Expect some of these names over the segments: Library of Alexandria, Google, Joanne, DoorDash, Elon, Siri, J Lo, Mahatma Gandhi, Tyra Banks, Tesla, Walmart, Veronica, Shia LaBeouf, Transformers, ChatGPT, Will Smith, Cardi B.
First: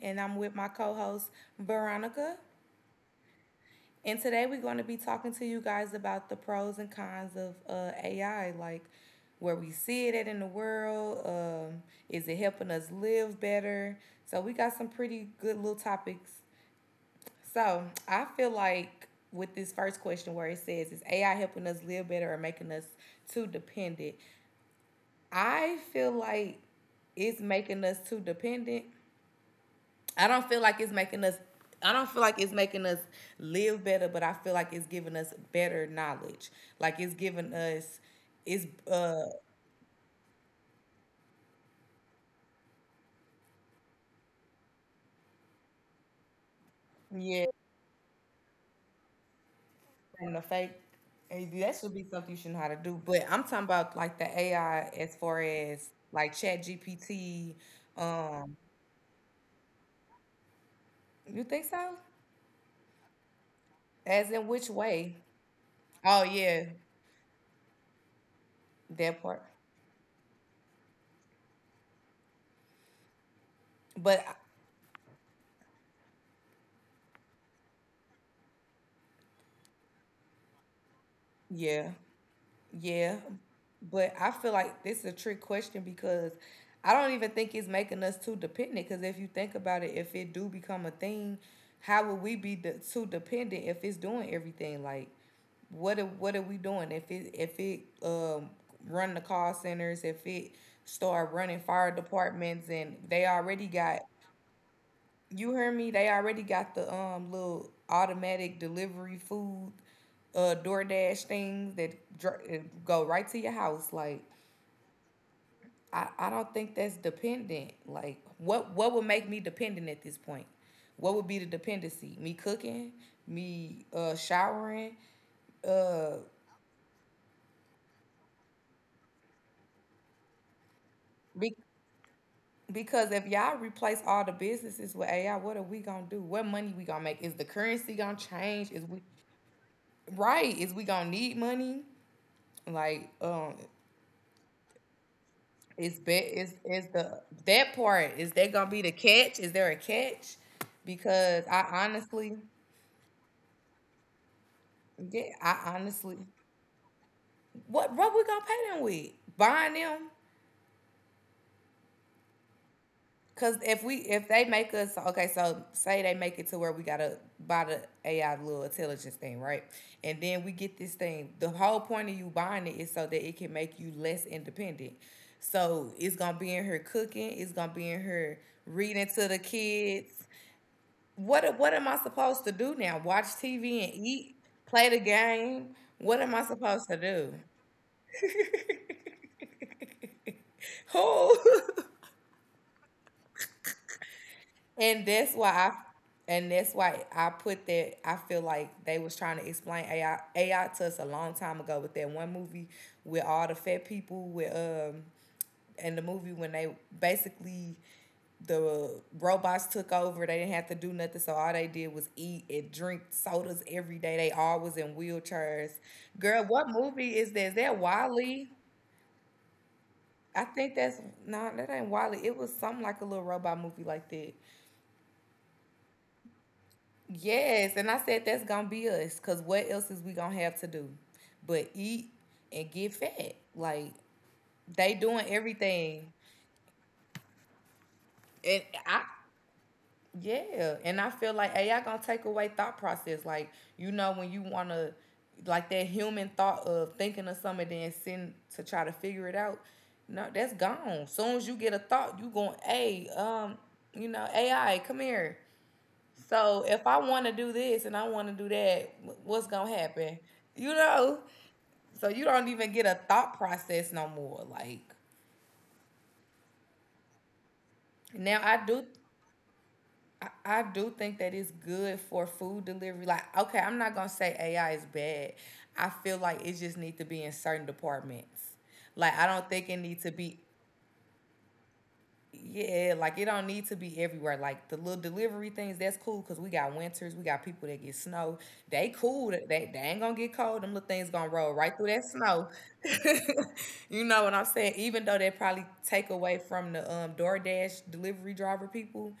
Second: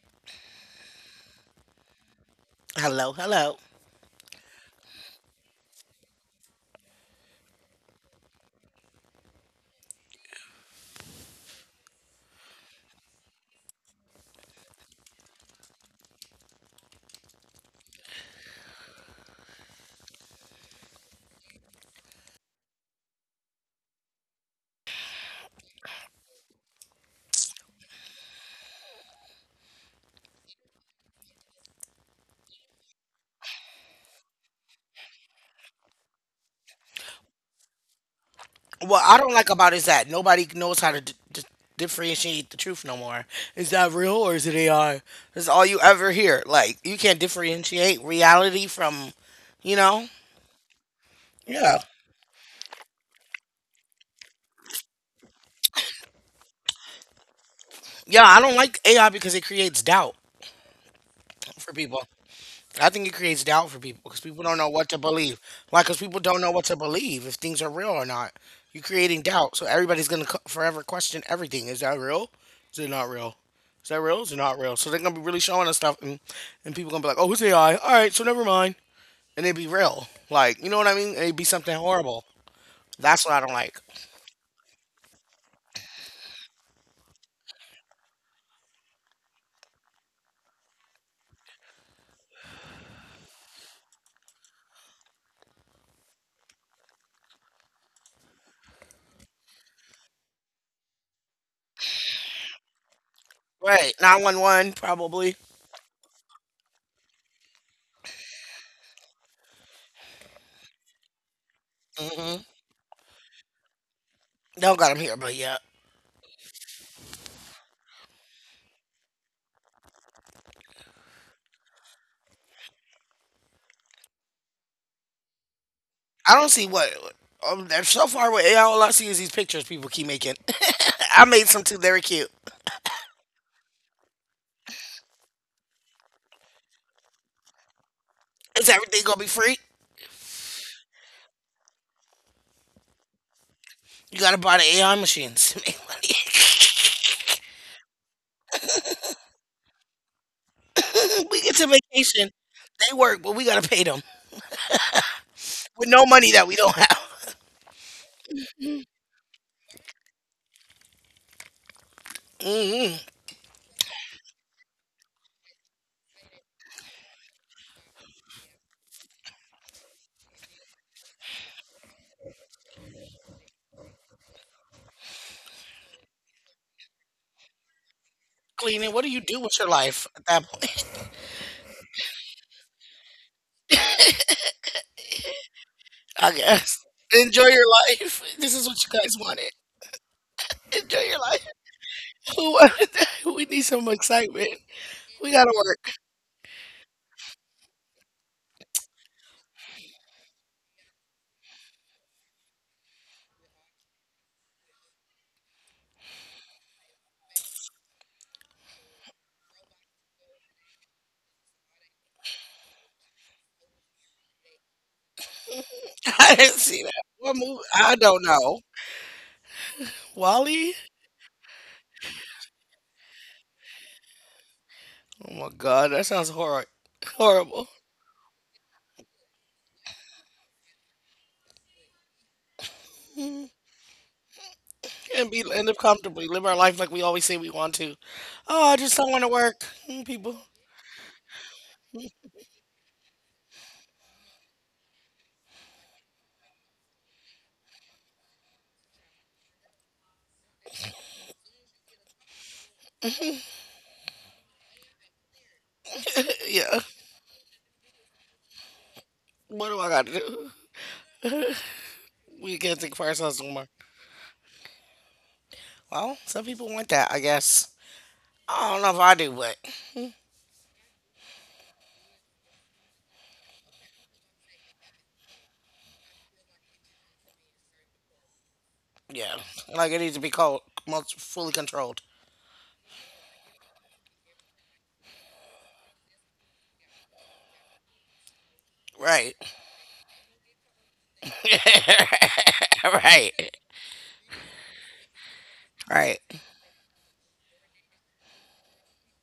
and I'm with my co host, Veronica. Hello, hello. And today we're going to be talking to you guys about the pros and cons of AI, like where we see it at in the world. Um, is it helping us live better? So, we got some pretty good little topics. So, I feel like with this first question where it says, is AI helping us live better or making us too dependent? I feel like it's making us too dependent. I don't feel like it's making us I don't feel like it's making us live better, but I feel like it's giving us better knowledge. Like it's giving us it's What I uh don't like about it is that nobody knows how to differentiate the truth no more. Is that real or is it AI? That's all you ever hear. Like you can't yeah, differentiate reality from, you know. and the fake. And that Yeah, should be something you should know how to do. But I'm talking about like the AI as far as like Chat GPT. yeah. I don't Um, like AI because it creates doubt you think for so? people. I think it creates doubt for people because As people in don't know which what to way? believe. Like, because people Oh don't know yeah, what to believe if things are real or not. You're creating that part. doubt, so everybody's gonna forever question everything. Is that real? Is it not real? Is that real? But Is it not real? So they're gonna be really showing us stuff, and people gonna be like, "Oh, it's AI. All right, so never mind." And it'd be real, like you know what I mean? It'd be something yeah. horrible. Yeah, That's what I don't like. but I feel like this is a trick question because I don't even think it's making us too dependent. Because if you think about it, if it do become a thing, how would we be de- too dependent if it's doing everything? Like, what are we doing if it run the call centers, if it start running fire departments, and they already Right? got, 911 probably. you heard me? They already got the little automatic delivery food, DoorDash things that Hmm. Go right to your house. Like Don't got them here, but yeah. I don't think that's dependent. Like what would make me dependent at this point? What would be the dependency? Me cooking, me showering, uh I don't see what. So far with AI, all I see is these pictures people keep making. I made be- some too. They were cute. because if y'all replace all the businesses with AI, what are we gonna do? What money we gonna make? Is the currency gonna Is change? Is everything we, gonna be free? right? Is we gonna need money? Like, You gotta buy the AI machines to make is money. bet is the that part, is that gonna be the catch? Is there a catch? We Because get to I vacation. honestly, They work, but we gotta pay them yeah, I with no honestly, money that we don't have. what we gonna pay them with? Buying them? Hmm. Cause if they make us, okay, so say they make it to where we gotta buy the AI little intelligence thing, right? And then we get this thing. The whole point of you buying it is so that it can make you less independent. So it's gonna be in her cooking. It's gonna be in her Cleaning. What reading do you to the do with your life kids. at that point? What am I supposed to do now? Watch TV and eat, play the game. What I am I guess supposed to do? enjoy your life. This is what you guys wanted. Enjoy your Who? life. Who wanted that? We need some excitement. And We that's why gotta I work. and that's why I put that I feel like they was trying to explain AI to us a long time ago with that one movie with all the fat people with and the movie when they basically the robots took over. They didn't have to do nothing, so all they did was eat and drink sodas every day. They all was in wheelchairs. I Girl, didn't what see that. movie is What that? Is movie? that I don't Wally? know. I Wally? think that's No, that ain't Wally. It was something like a little robot movie like that. Oh my God, that sounds horror horrible. Yes, and I said that's gonna be us, cause what else is we gonna have to do but eat and get fat? Like they doing Can't be end up everything, comfortably, live our life like we always say we want to. and Oh, I just I don't want to work, people. yeah, and I feel like AI gonna take away thought process. Like you know when you wanna, like that human thought of thinking of something then sitting to try to figure it out. No, that's gone. Soon as you get a thought, you going, hey, you know, AI, come here. So Yeah, if I want to do this and I want to do that, wh- what's what gonna do I got to happen? do? You know, so you don't We even can't get think a for thought ourselves no more. process no more. Like Well, some people want that, I guess. now, I don't know if I do, but I do think that it's good for food delivery. Like, okay, I'm not gonna say AI is bad. I feel like it just needs to be in certain departments. Like, I yeah, don't think it like it needs to needs to be be. called most fully controlled. Yeah, like it don't need to be everywhere. Like the little delivery things, that's cool because we got winters, we got people that get snow. They cool. Right. They ain't gonna get cold. Them little things gonna roll right through that snow. Right. You know what I'm saying? Even though they probably take Right. away from the DoorDash delivery driver people,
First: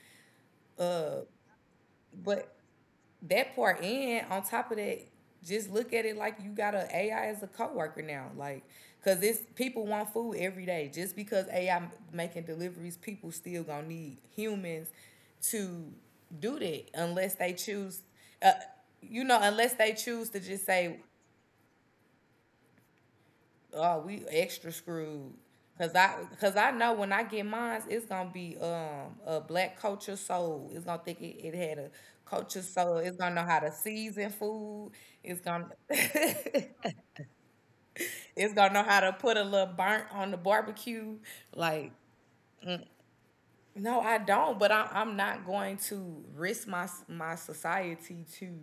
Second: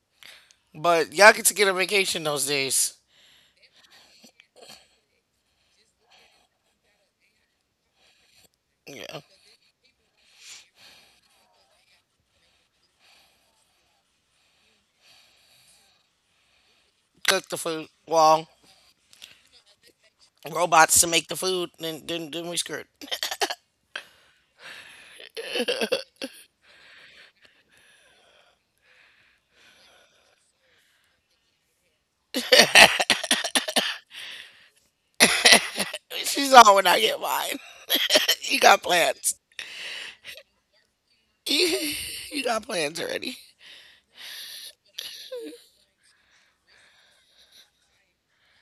But y'all get to get a vacation those but days. that part, and on top of that, just look at it like you got an a AI as a coworker now. Like, cause Yeah. it's people want food every day. Just because AI making deliveries, people still gonna need humans to do that unless Cook they the food. choose. Well, Uh, you know, unless they choose to just say, robots to make the food, then we screwed. oh, we extra screwed. Cause I know when I get mine, it's gonna be a black culture soul. It's gonna think it had a culture soul. It's gonna know how to season food. It's gonna, She's it's on when I get mine. You gonna got know how to plans. put a little burnt on the barbecue. Like, You, you got plans already. no, I don't. But I'm not going to risk my society to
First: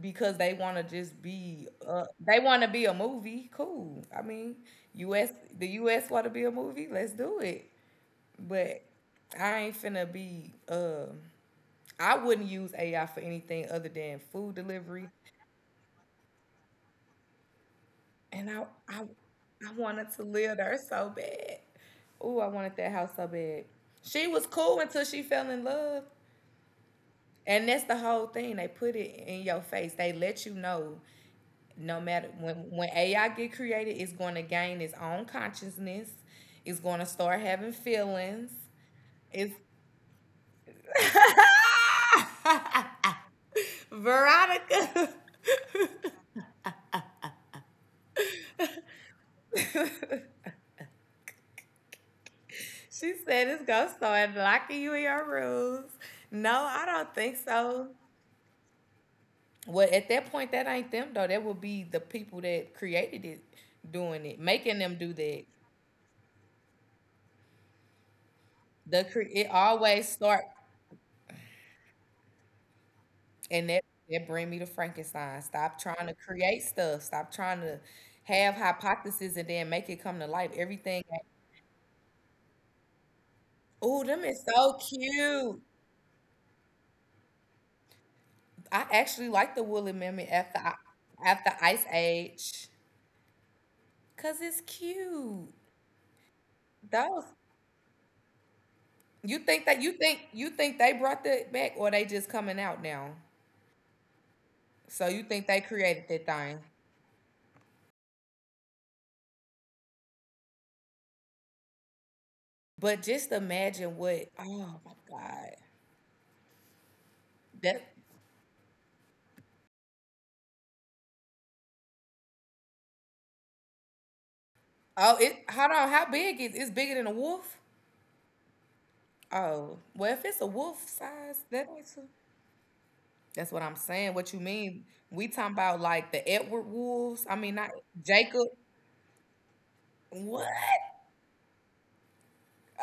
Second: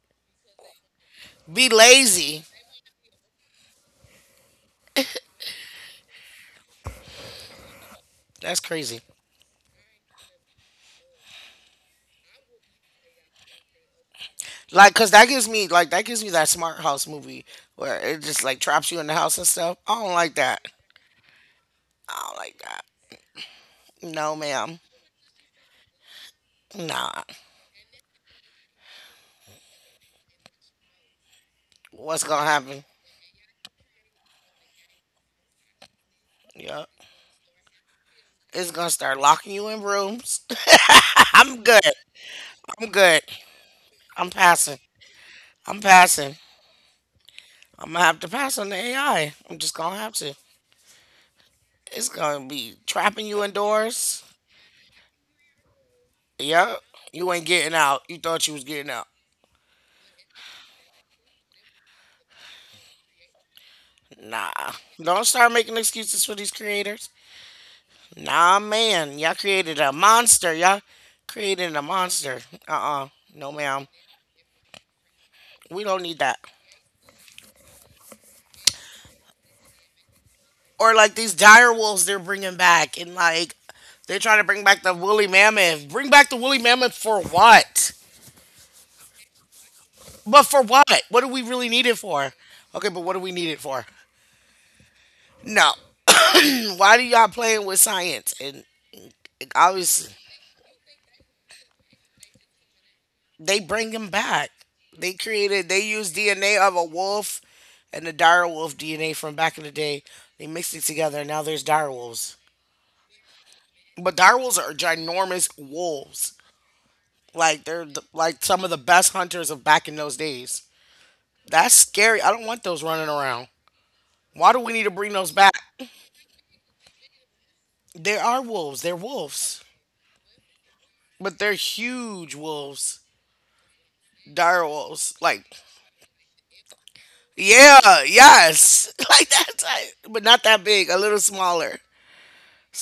because they want to just be Be they lazy. want to be a movie cool, I mean us, the us want to be a movie, let's do it, That's but crazy. I ain't finna be um, I wouldn't use AI for anything other than food Like, delivery. cause that gives me that smart house movie where it just And like traps you in the house and I stuff. I wanted don't to like live that. there so bad. I don't Oh, I like wanted that. that house so bad. She No, was ma'am. cool until she fell in love. Nah. And that's the whole thing. They put it in your face. They let you know no What's matter gonna when happen? when AI get created, it's going to gain its own consciousness. It's Yeah. going to start having feelings. It's gonna start It's locking you in rooms. I'm good. I'm good. I'm passing. Veronica. I'm passing. I'm gonna have to pass on the AI. I'm just gonna have to. It's gonna be She trapping you said it's going to indoors. start locking you in your rules. No, Yeah, I don't you think ain't getting so. out. You thought you was getting out. Well, at that point, that ain't them though. That would be the people that created it doing it, Nah. making them do Don't that. start making excuses for these creators. Nah, The cre- man. Y'all it created a always start monster. Y'all created a monster. Uh. No, And that, ma'am. that bring me to Frankenstein. Stop We don't trying to need that. create stuff. Stop trying to have hypotheses and then make it come to light. Or Everything. like these dire wolves they're bringing back. And like, Oh, they're them trying is to bring so back the woolly cute. mammoth. Bring back the woolly mammoth for what? I actually like the woolly mammoth But after for what? What do we after really Ice need it for? Age, Okay, but what do we need it for? cause it's cute. No. Why do Those, y'all playing with science? And obviously, you think they brought that back or they just coming out now? they bring him back. So They you think they created, they created used that DNA thing? of a wolf and the dire wolf DNA from back in the day. They mixed it together, and now there's dire wolves. But just imagine But what. dire wolves are Oh my ginormous god. wolves. Like That. they're like some of the best hunters of back in those days. That's scary. I don't want those running around. Why do we need to bring Oh, those it. back? Hold on. How big is? It's bigger than a wolf. There are wolves. They're wolves, Oh, well, if it's a wolf but size, they're that makes a- huge wolves. that's what I'm saying. What you Dire mean? wolves. We talking Like, about like the Edward wolves? I mean, not yeah, Jacob. yes, like that type, but not What? that big. A little smaller.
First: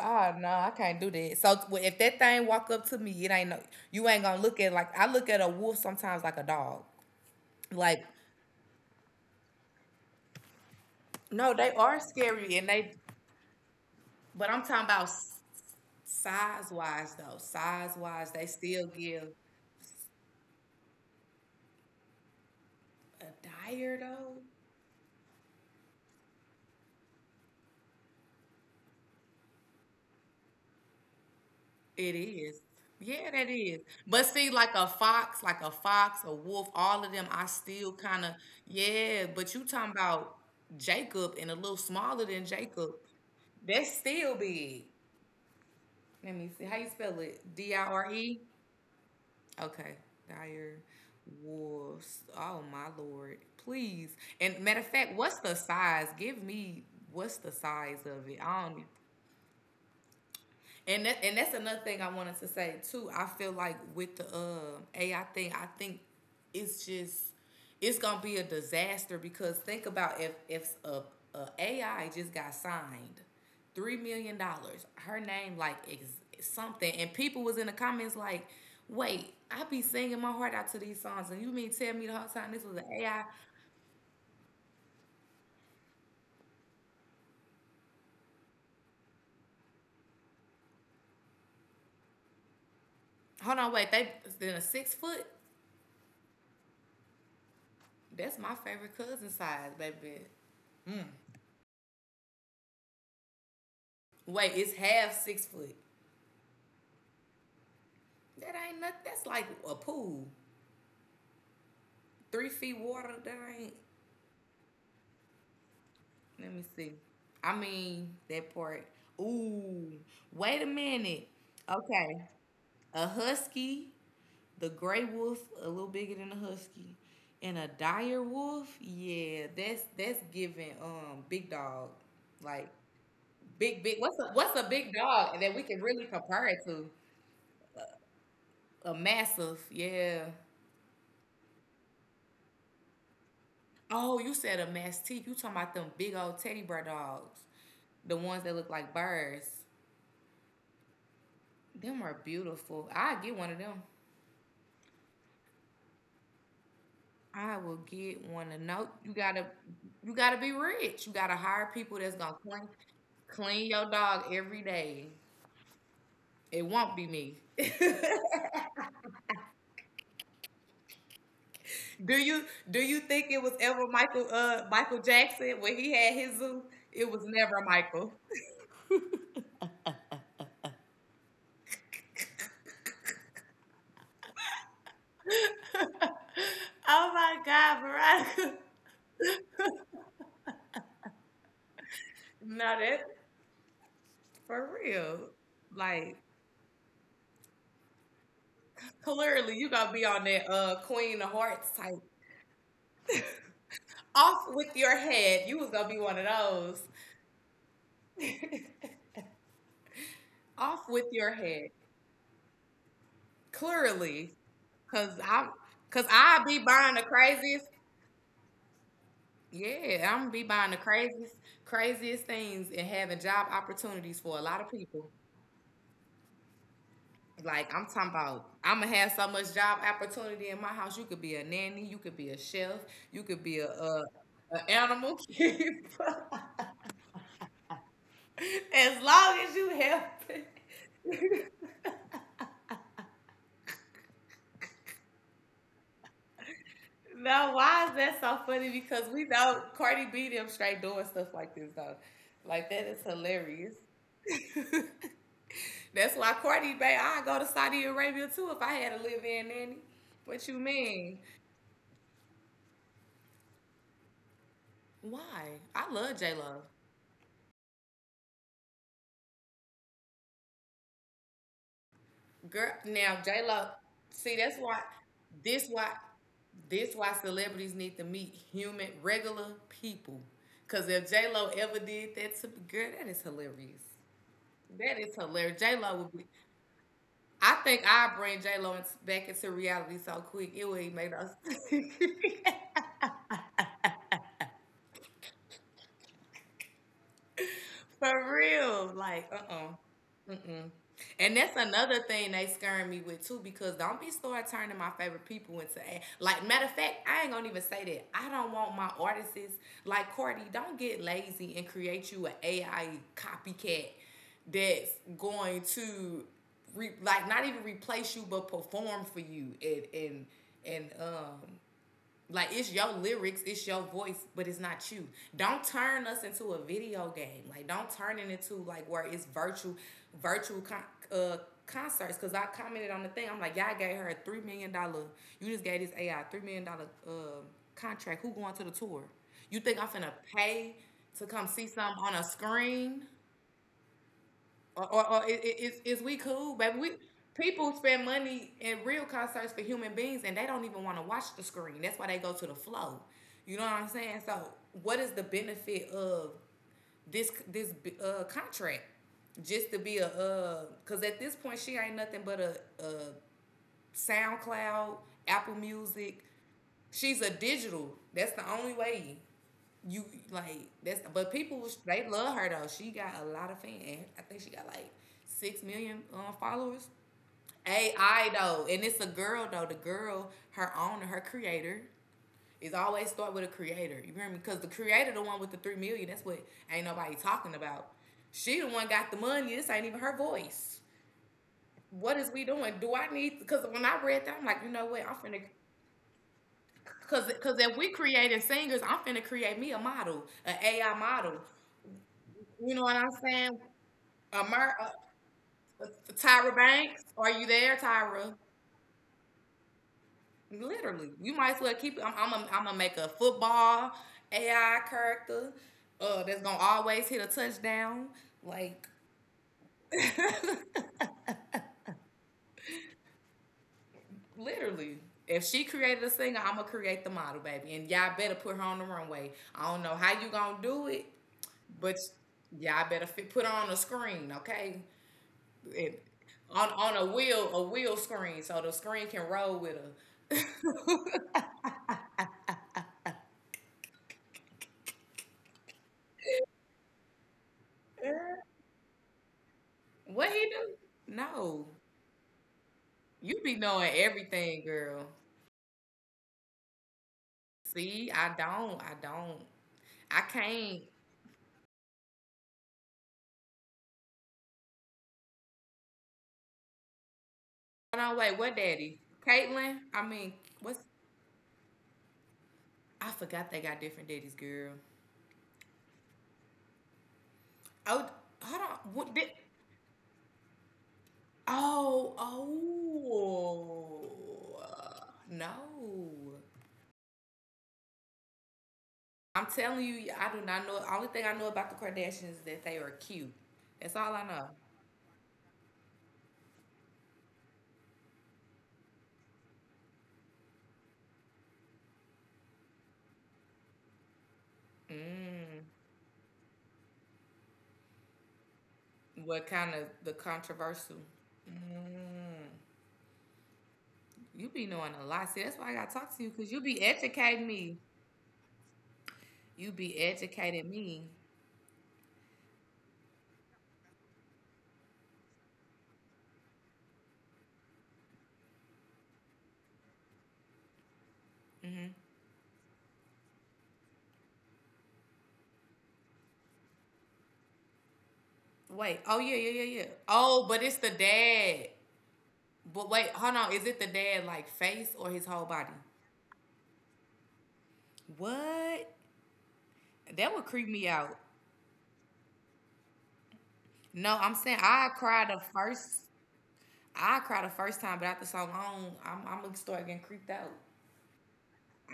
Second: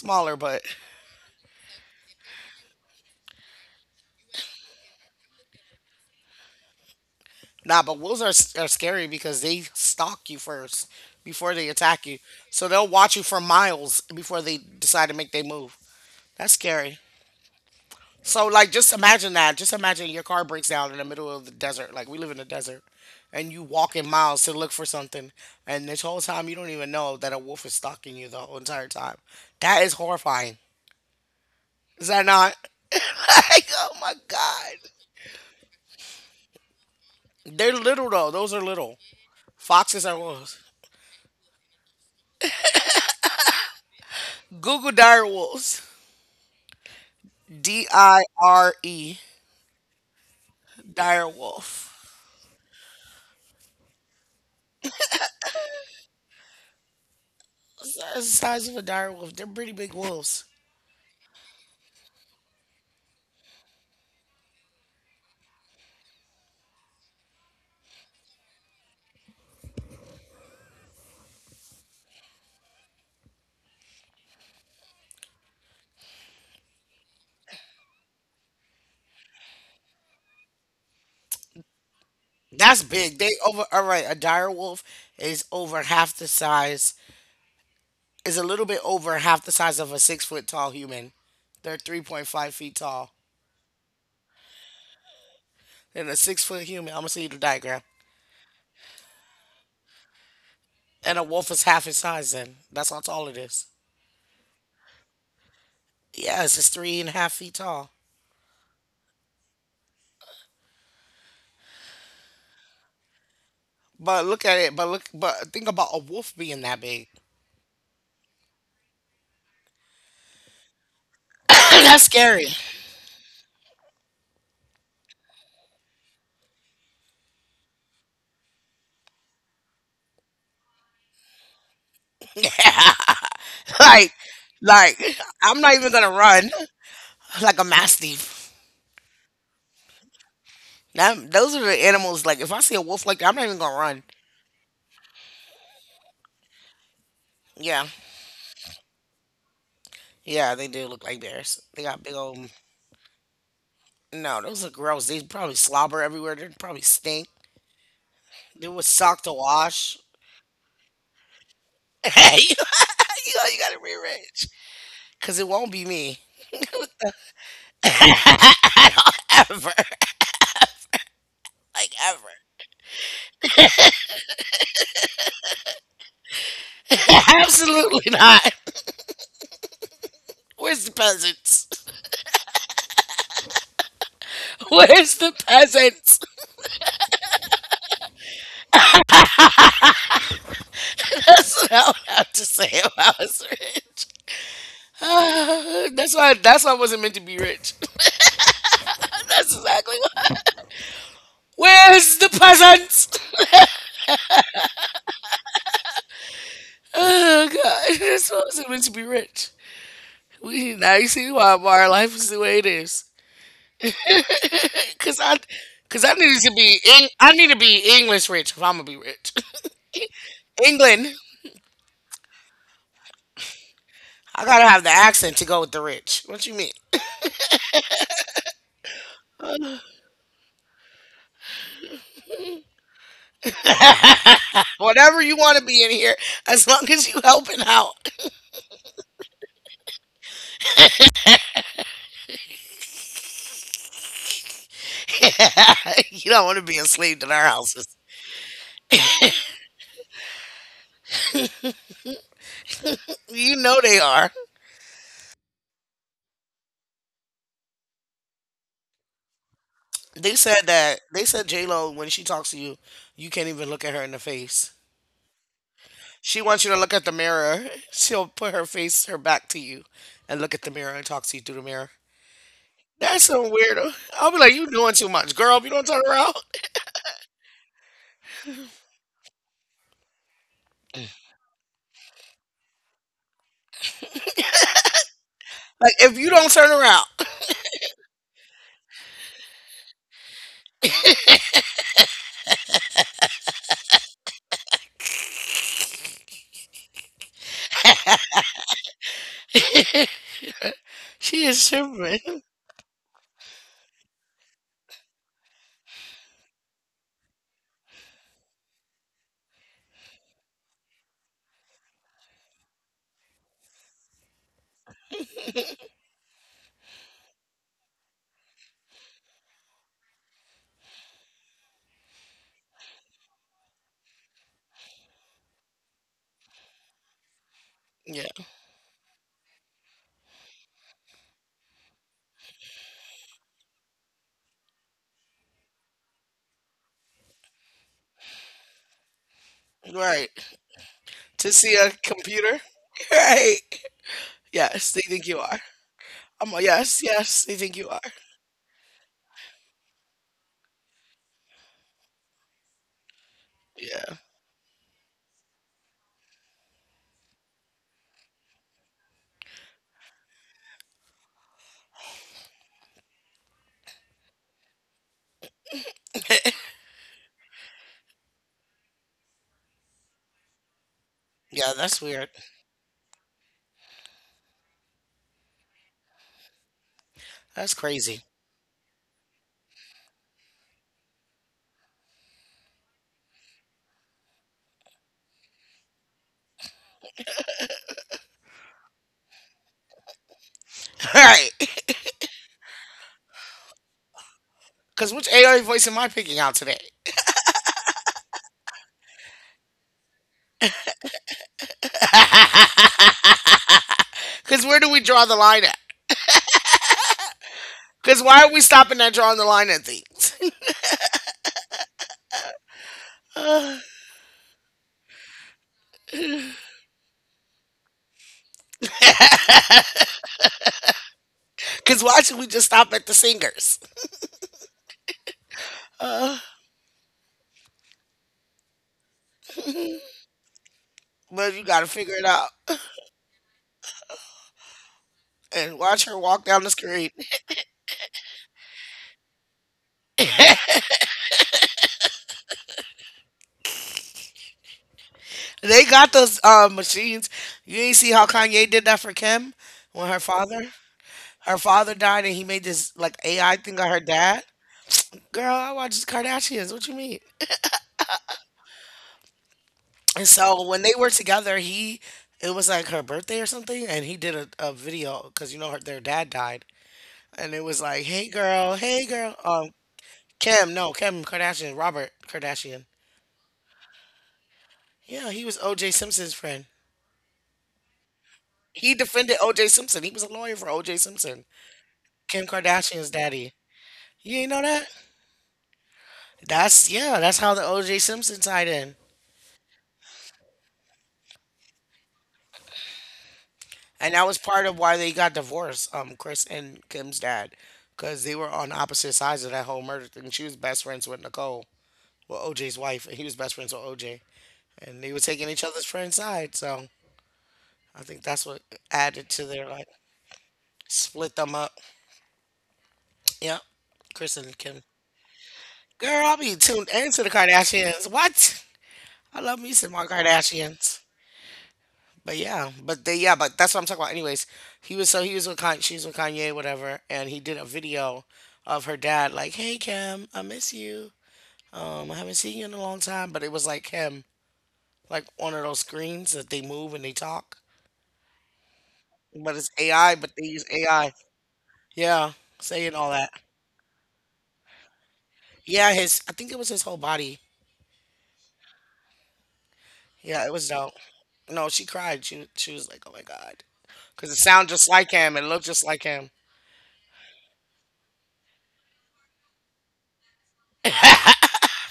Oh no, but I can't do that. So t- if that thing walk up to me, it ain't no. You ain't gonna look at, like I look at a wolf sometimes like a dog. nah. But Like wolves are scary because they stalk you first no, before they they are attack you. scary So and they'll they. watch you for miles before But they I'm talking about decide to make their move. That's size scary. wise though. Size wise, they So like, still just give imagine that. Just imagine your car breaks down in the middle of the desert. Like we live in the desert, a and you dire walking though. miles to look for something, and this whole time you don't even know that a wolf is stalking you the whole entire time. That is horrifying. Is It that not? is. Yeah, that Like, is. oh my But see, God. Like a fox, a wolf, all of them, I They're still little kind though. of, Those are little. yeah. But you talking Foxes are about wolves. Jacob and a little smaller than Jacob. That's still big. Google dire wolves. Let me see. How you spell it? D I D R I E? R E. Okay. Dire Dire wolf. wolves. Oh, my Lord. Please. And matter of fact, what's the size? Give me what's the size What's the of it. I size don't of e. a dire wolf? They're pretty big wolves. And that, and that's another thing I wanted to say too. I feel like with the AI thing, I think it's just, it's gonna be a disaster because think about if AI just got signed $3 million, her name like ex- something, and people was in the comments like, wait, I be singing my heart out to these songs, and you mean tell me the whole time this was an That's big. AI? They over, all right, a dire wolf is over half the size, is a little bit over half the size of a 6-foot tall human. They're 3.5 feet tall. Hold on, wait, they then a 6 foot. And a 6-foot human, I'm gonna send you the diagram. That's my favorite cousin size, baby. And a wolf is half his size then. That's how tall it is. Wait, it's half 6 foot. Yes, it's 3.5 feet tall. That ain't nothing. That's like a pool, 3 feet water. That ain't. But look at it, but look but think about a wolf Let me being that see. big. I mean that part. Ooh, wait a minute. That's Okay, scary. a husky, the gray wolf, a little bigger than a husky, and a dire wolf. Yeah, that's giving big dog, like big big. like What's a big like, dog that I'm we not can even really gonna compare run, it to? like a mastiff. A massive. Yeah. Those are the animals. Like if I see a wolf like that, I'm not even gonna run. Oh, you said a mastiff. You talking about them big old teddy bear dogs. Yeah, The ones that look like birds. yeah, they do look like bears. They Them got are big old. beautiful. I get one of them. No, those are gross. They probably slobber everywhere. They probably stink. I will get one of They would no. Suck to wash. You gotta be rich. You gotta hire people that's gonna Hey, you clean gotta your dog rearrange. every day. Cause it won't be me. It won't be me. I don't ever, like do ever. you do you think it was ever Michael Michael Jackson when he had his zoo? It was never Absolutely Michael. not. Where's the peasants? Where's the peasants? Oh my God, Veronica! That's what I would have to say No, if that I was rich. For real. Like, That's why. That's why I wasn't meant to be rich. clearly That's you gonna exactly be on why. that Queen of Hearts type. Where's the peasant? Off with your head. You was gonna be one of those. Oh God, that's why I wasn't meant to be rich. We Off Now you with your see why head. our life is the way it is. Clearly. Cause Cause I, I cause cause I I needed to be be. buying the I need to craziest. be English rich if I'm gonna be rich. Yeah, I'm be buying the England. craziest, craziest things and having job opportunities for a I lot of gotta have the people. accent to go with the rich. What you mean? Like, I'm talking about, I'm gonna have so much job opportunity in my house. You could be a nanny, you could be a chef, you could be a an animal Whatever you want to be in here, keeper. as long as you helping out. As long as you helping. You don't want to be enslaved in our Now, house. why is that so funny? Because we know Cardi B them straight doing stuff like this though. Like, that is You hilarious. know they are. That's why Cardi B, I go to Saudi Arabia too if I had a live in nanny. They What you said that. mean? They said J Lo when she talks to you, you can't even look at her in the face. Why? I love J She Lo. wants you to look at the mirror. She'll put her face, her back to you, and look at the mirror and talk to you through the mirror. Girl, now That's J so Lo, weird. I'll see be like, that's you why doing too much, girl. If this you don't why turn around, this why celebrities need to meet human regular people. Cause if J Lo ever did that to girl, that is hilarious. That is hilarious. J Lo like would if be. you don't turn around, I think I bring J Lo in, back into reality so quick. It would make us. For real. Like, uh-uh. Mm-mm. And she that's is another thing tripping. they scaring me with too, because don't be start turning my favorite people into a, like, matter of fact, I ain't gonna even say that. I don't want my artists like Cardi, don't get lazy and create you an AI copycat that's going to like, not even replace you but perform for you and like, it's your lyrics, it's your voice, but it's not you. Don't turn us into a video game. Like, don't turn it Yeah, into like where it's virtual uh, concerts. Cause I commented on the thing. I'm like, y'all gave her a $3 million. You just gave this AI $3 million contract. Who going to the tour? You think I'm finna right. pay to come To see see a something on a computer, screen? right? Or, Yes, they or, or i- think you are. is we cool, I'm like, baby? We yes, yes, they people think you spend are. money in real concerts for human beings, and they don't even want to watch the screen. That's why they go to the flow. You know what I'm Yeah, saying? So, what is the benefit of this contract? Just to be a, cause at this point she ain't nothing but a SoundCloud, Apple Music. She's a digital. That's the only way. You like that's, but people yeah. That's they weird. love her though. She got a lot of fans. I think she got like 6 million followers. That's crazy. AI though, and it's a girl though. The girl, her owner, her creator, is always start with a creator. You hear me? Because the creator, the one with the 3 million, that's what ain't nobody talking about. She the one got the money. This ain't even her voice. All right. What is we doing? Do I need? Because when I read that, I'm like, you know what? I'm Because which finna. AI voice am I picking out today? Cause if we creating singers, I'm finna create me a model, an AI model. You know what I'm saying? A Because Mer, where uh, do we draw the line at? Tyra Banks, are you there, Because Tyra? why are we stopping at drawing the line at things? Literally, you might as well keep it. I'm gonna make a football AI character that's gonna always hit a touchdown. Like, Because why should we just stop at the singers? literally, if she created a singer, I'm gonna create the model, baby. And y'all better put her on the runway. I don't know how you gonna do it, But you got to but figure it out y'all better put on a screen, okay? and It, watch her walk down the on a screen. wheel a wheel screen, so the screen can roll with her. They got those machines. You ain't see how Kanye did that for Kim when What he do? her No, father died and he made this like you be AI thing knowing on her dad. everything, girl. Girl, I watch the Kardashians. What you mean? See, I don't, I And so can't. when they were together, he it was like her birthday or something, and he did a video because you know, her, their dad died, and it was Hold like, on, wait, what daddy? hey girl, Caitlin? I mean, Kim, what's? no, Kim Kardashian, Robert Kardashian, I forgot they got different daddies, girl. yeah, he was O.J. Simpson's friend. Oh, hold on. He What did? defended O.J. Simpson. He was a lawyer for O.J. Simpson, Kim Oh, Kardashian's daddy. You ain't oh, know that? uh, no. That's yeah, that's how the O.J. Simpson tied in. I'm telling you, I do not know. The only thing I know about the Kardashians is that they are cute. That's all And I that was know. part of why they got divorced, Chris and Kim's dad, because they were on opposite sides of that whole murder thing. She was best friends with Nicole, well, OJ's wife, and he was best friends with OJ. And they were taking Mm. each other's friend's side. So I think that's what added What to their, kind of like, the controversial? split them up. Mm. Yep. Chris You and be Kim. knowing a lot. See, that's why I gotta talk to Girl, you I'll because be you be tuned into the educating me. Kardashians. What? I love You me some be more educating Kardashians. me. But yeah, but they, yeah, but that's what I'm talking about. Anyways, he was so he was with Kanye, she with Kanye, whatever, and he did a video of her dad like, "Hey Kim, I miss you. I haven't seen you in a long time." But it was like him, like one of those screens that they move and they talk, Wait. Oh, yeah, but yeah, it's yeah, yeah. AI, but Oh, they but use it's the AI. dad. Yeah, But saying wait, all that. hold on. Is it the dad like face or his whole body? Yeah, his I think it was his whole body. What? That would Yeah, it creep was me dope. out. No, she cried. She was like, "Oh my god," No, I'm because it saying sounded I just like cried the him. It looked just first like him. I cried the first time, but after so long, I'm gonna start getting creeped out.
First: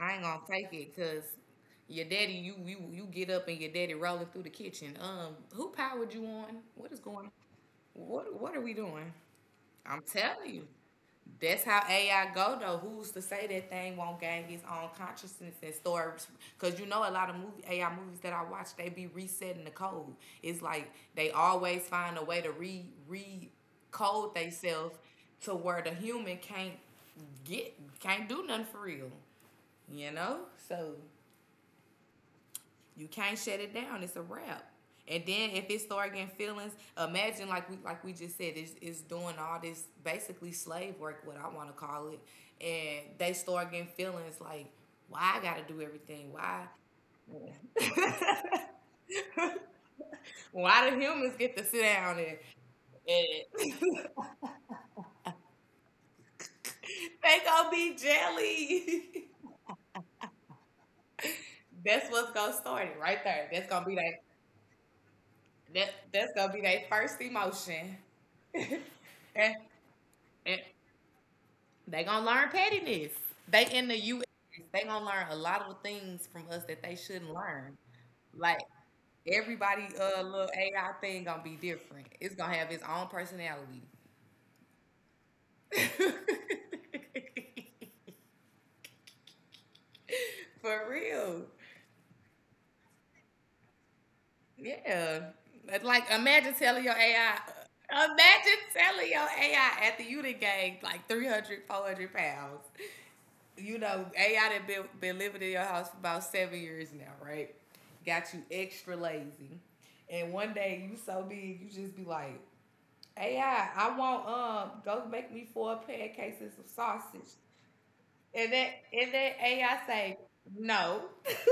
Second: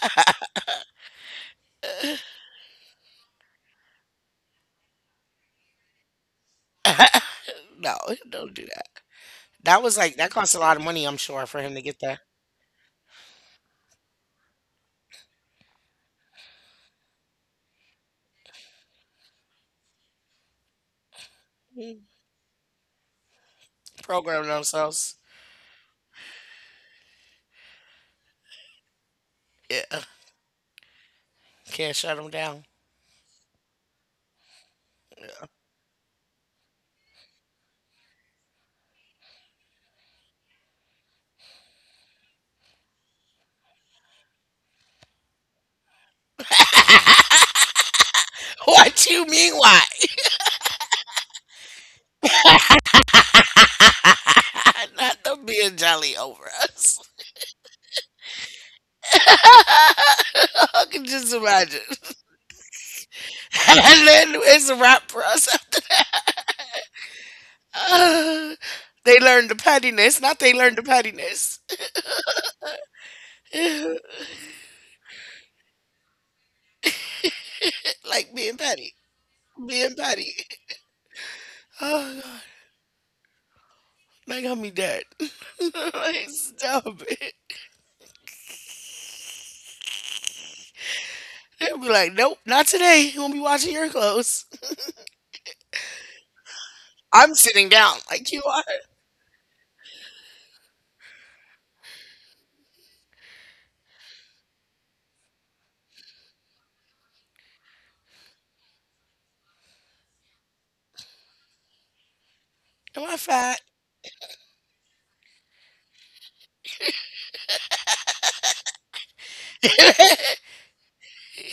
I ain't gonna take it because your daddy, you get up and your daddy rolling through the kitchen. Who powered you on? What is going? No, What don't what are do we that. doing? That was I'm like that telling cost a you. lot of money, I'm sure, for That's him to how get that. AI go though. Who's to say that thing won't gain its own consciousness and stories? Because you know a lot of movie AI movies that I watch, they be resetting the code. It's like they always Mm. find a way to re code Program themselves themselves. to where the human get can't do nothing for real. Yeah, You know, so can't shut them down. you can't shut it down. It's a wrap. And then if it start getting feelings, imagine like we just said, it's doing all this basically slave work, what I want to call it, and they start getting feelings like, why I gotta do everything? Why? What you mean? Why? Why do humans get to sit down and Not them being jolly over us. they gonna be jelly? I can just imagine. That's what's gonna start it right there. That's gonna be And their then it's a wrap for us. that, that's gonna be their first emotion. Uh, they learned And, the pettiness. Not they and learned the pettiness. they gonna learn pettiness. They in the U.S. They gonna learn a lot of things from us that they shouldn't learn. Like Like, being petty. everybody, Being petty. little AI thing gonna be different. It's Oh, gonna have its own personality. that got me dead. Like, stop it. For real. They'll be like, nope, not today. You won't be watching your clothes. Yeah. It's like, imagine telling your I'm AI. sitting down like you Imagine are. telling your AI after you done gained like 300, 400 pounds. AI that been living in your house for about 7 years now, right? Got you extra lazy, and one day you so big you just be like, Am I AI, fat? I want go make me four pancakes and some sausage, and that AI If say no.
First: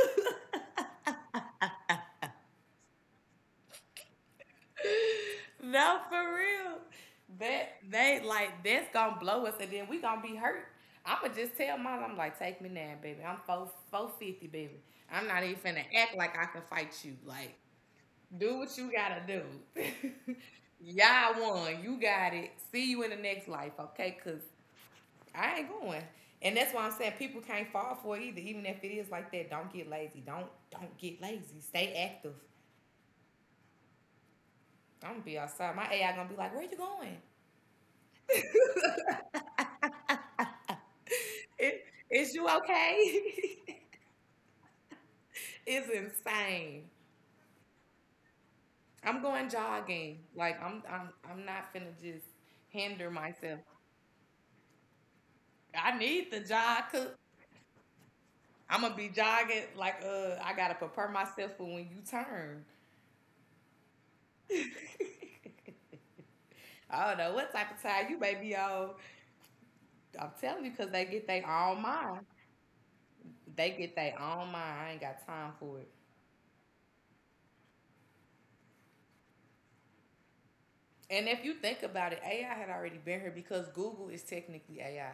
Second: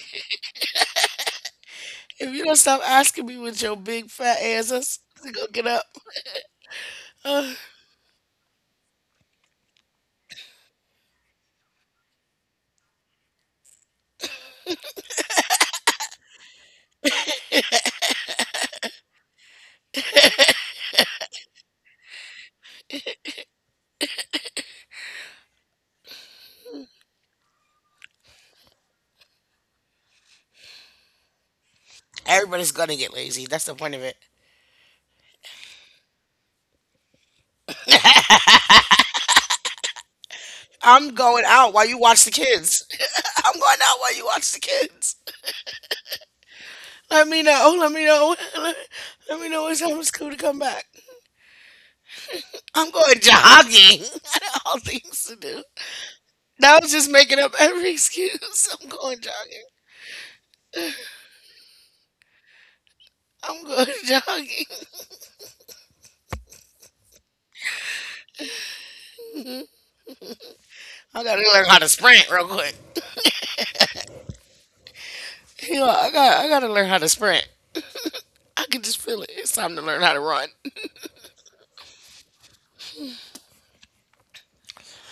you don't stop asking me with your big fat ass, to go get up. No, for real. Ugh. That they like that's gonna blow us, and then we gonna be hurt. I'ma just tell mine. I'm like, take me now, baby. I'm four four fifty, baby. I'm not even finna act like I can fight you. Like, do what you gotta do. Y'all won. You got it. See you in the next life, okay? Cause I ain't going. And that's why I'm saying people can't fall for it either. Even if it is like that, don't get lazy. Don't get lazy. Stay active. Everybody's gonna get lazy. That's the point of it. I'm gonna be outside. My AI gonna be like, where you going? I'm going out Is while you watch the is you kids. okay? I'm going out while you watch the kids. It's insane. Let me know. Let me know. Let, I'm let going me know it's time for jogging. school to Like, come I'm back. I'm I'm not finna just I'm hinder going myself. jogging. I got all things to do. I need the That jog was just cause making up every excuse. I'm I'm gonna be going jogging jogging. like I gotta prepare myself for when you turn. I'm going jogging. I don't know what type of time you may be on. I'm telling you, cause they I get gotta their learn how own to mind. sprint real quick. They get their own mind. I ain't got time for it. I gotta learn how to sprint. I can just feel it. It's time to learn how to run. And if you think about it, AI had already been here because Google is technically AI.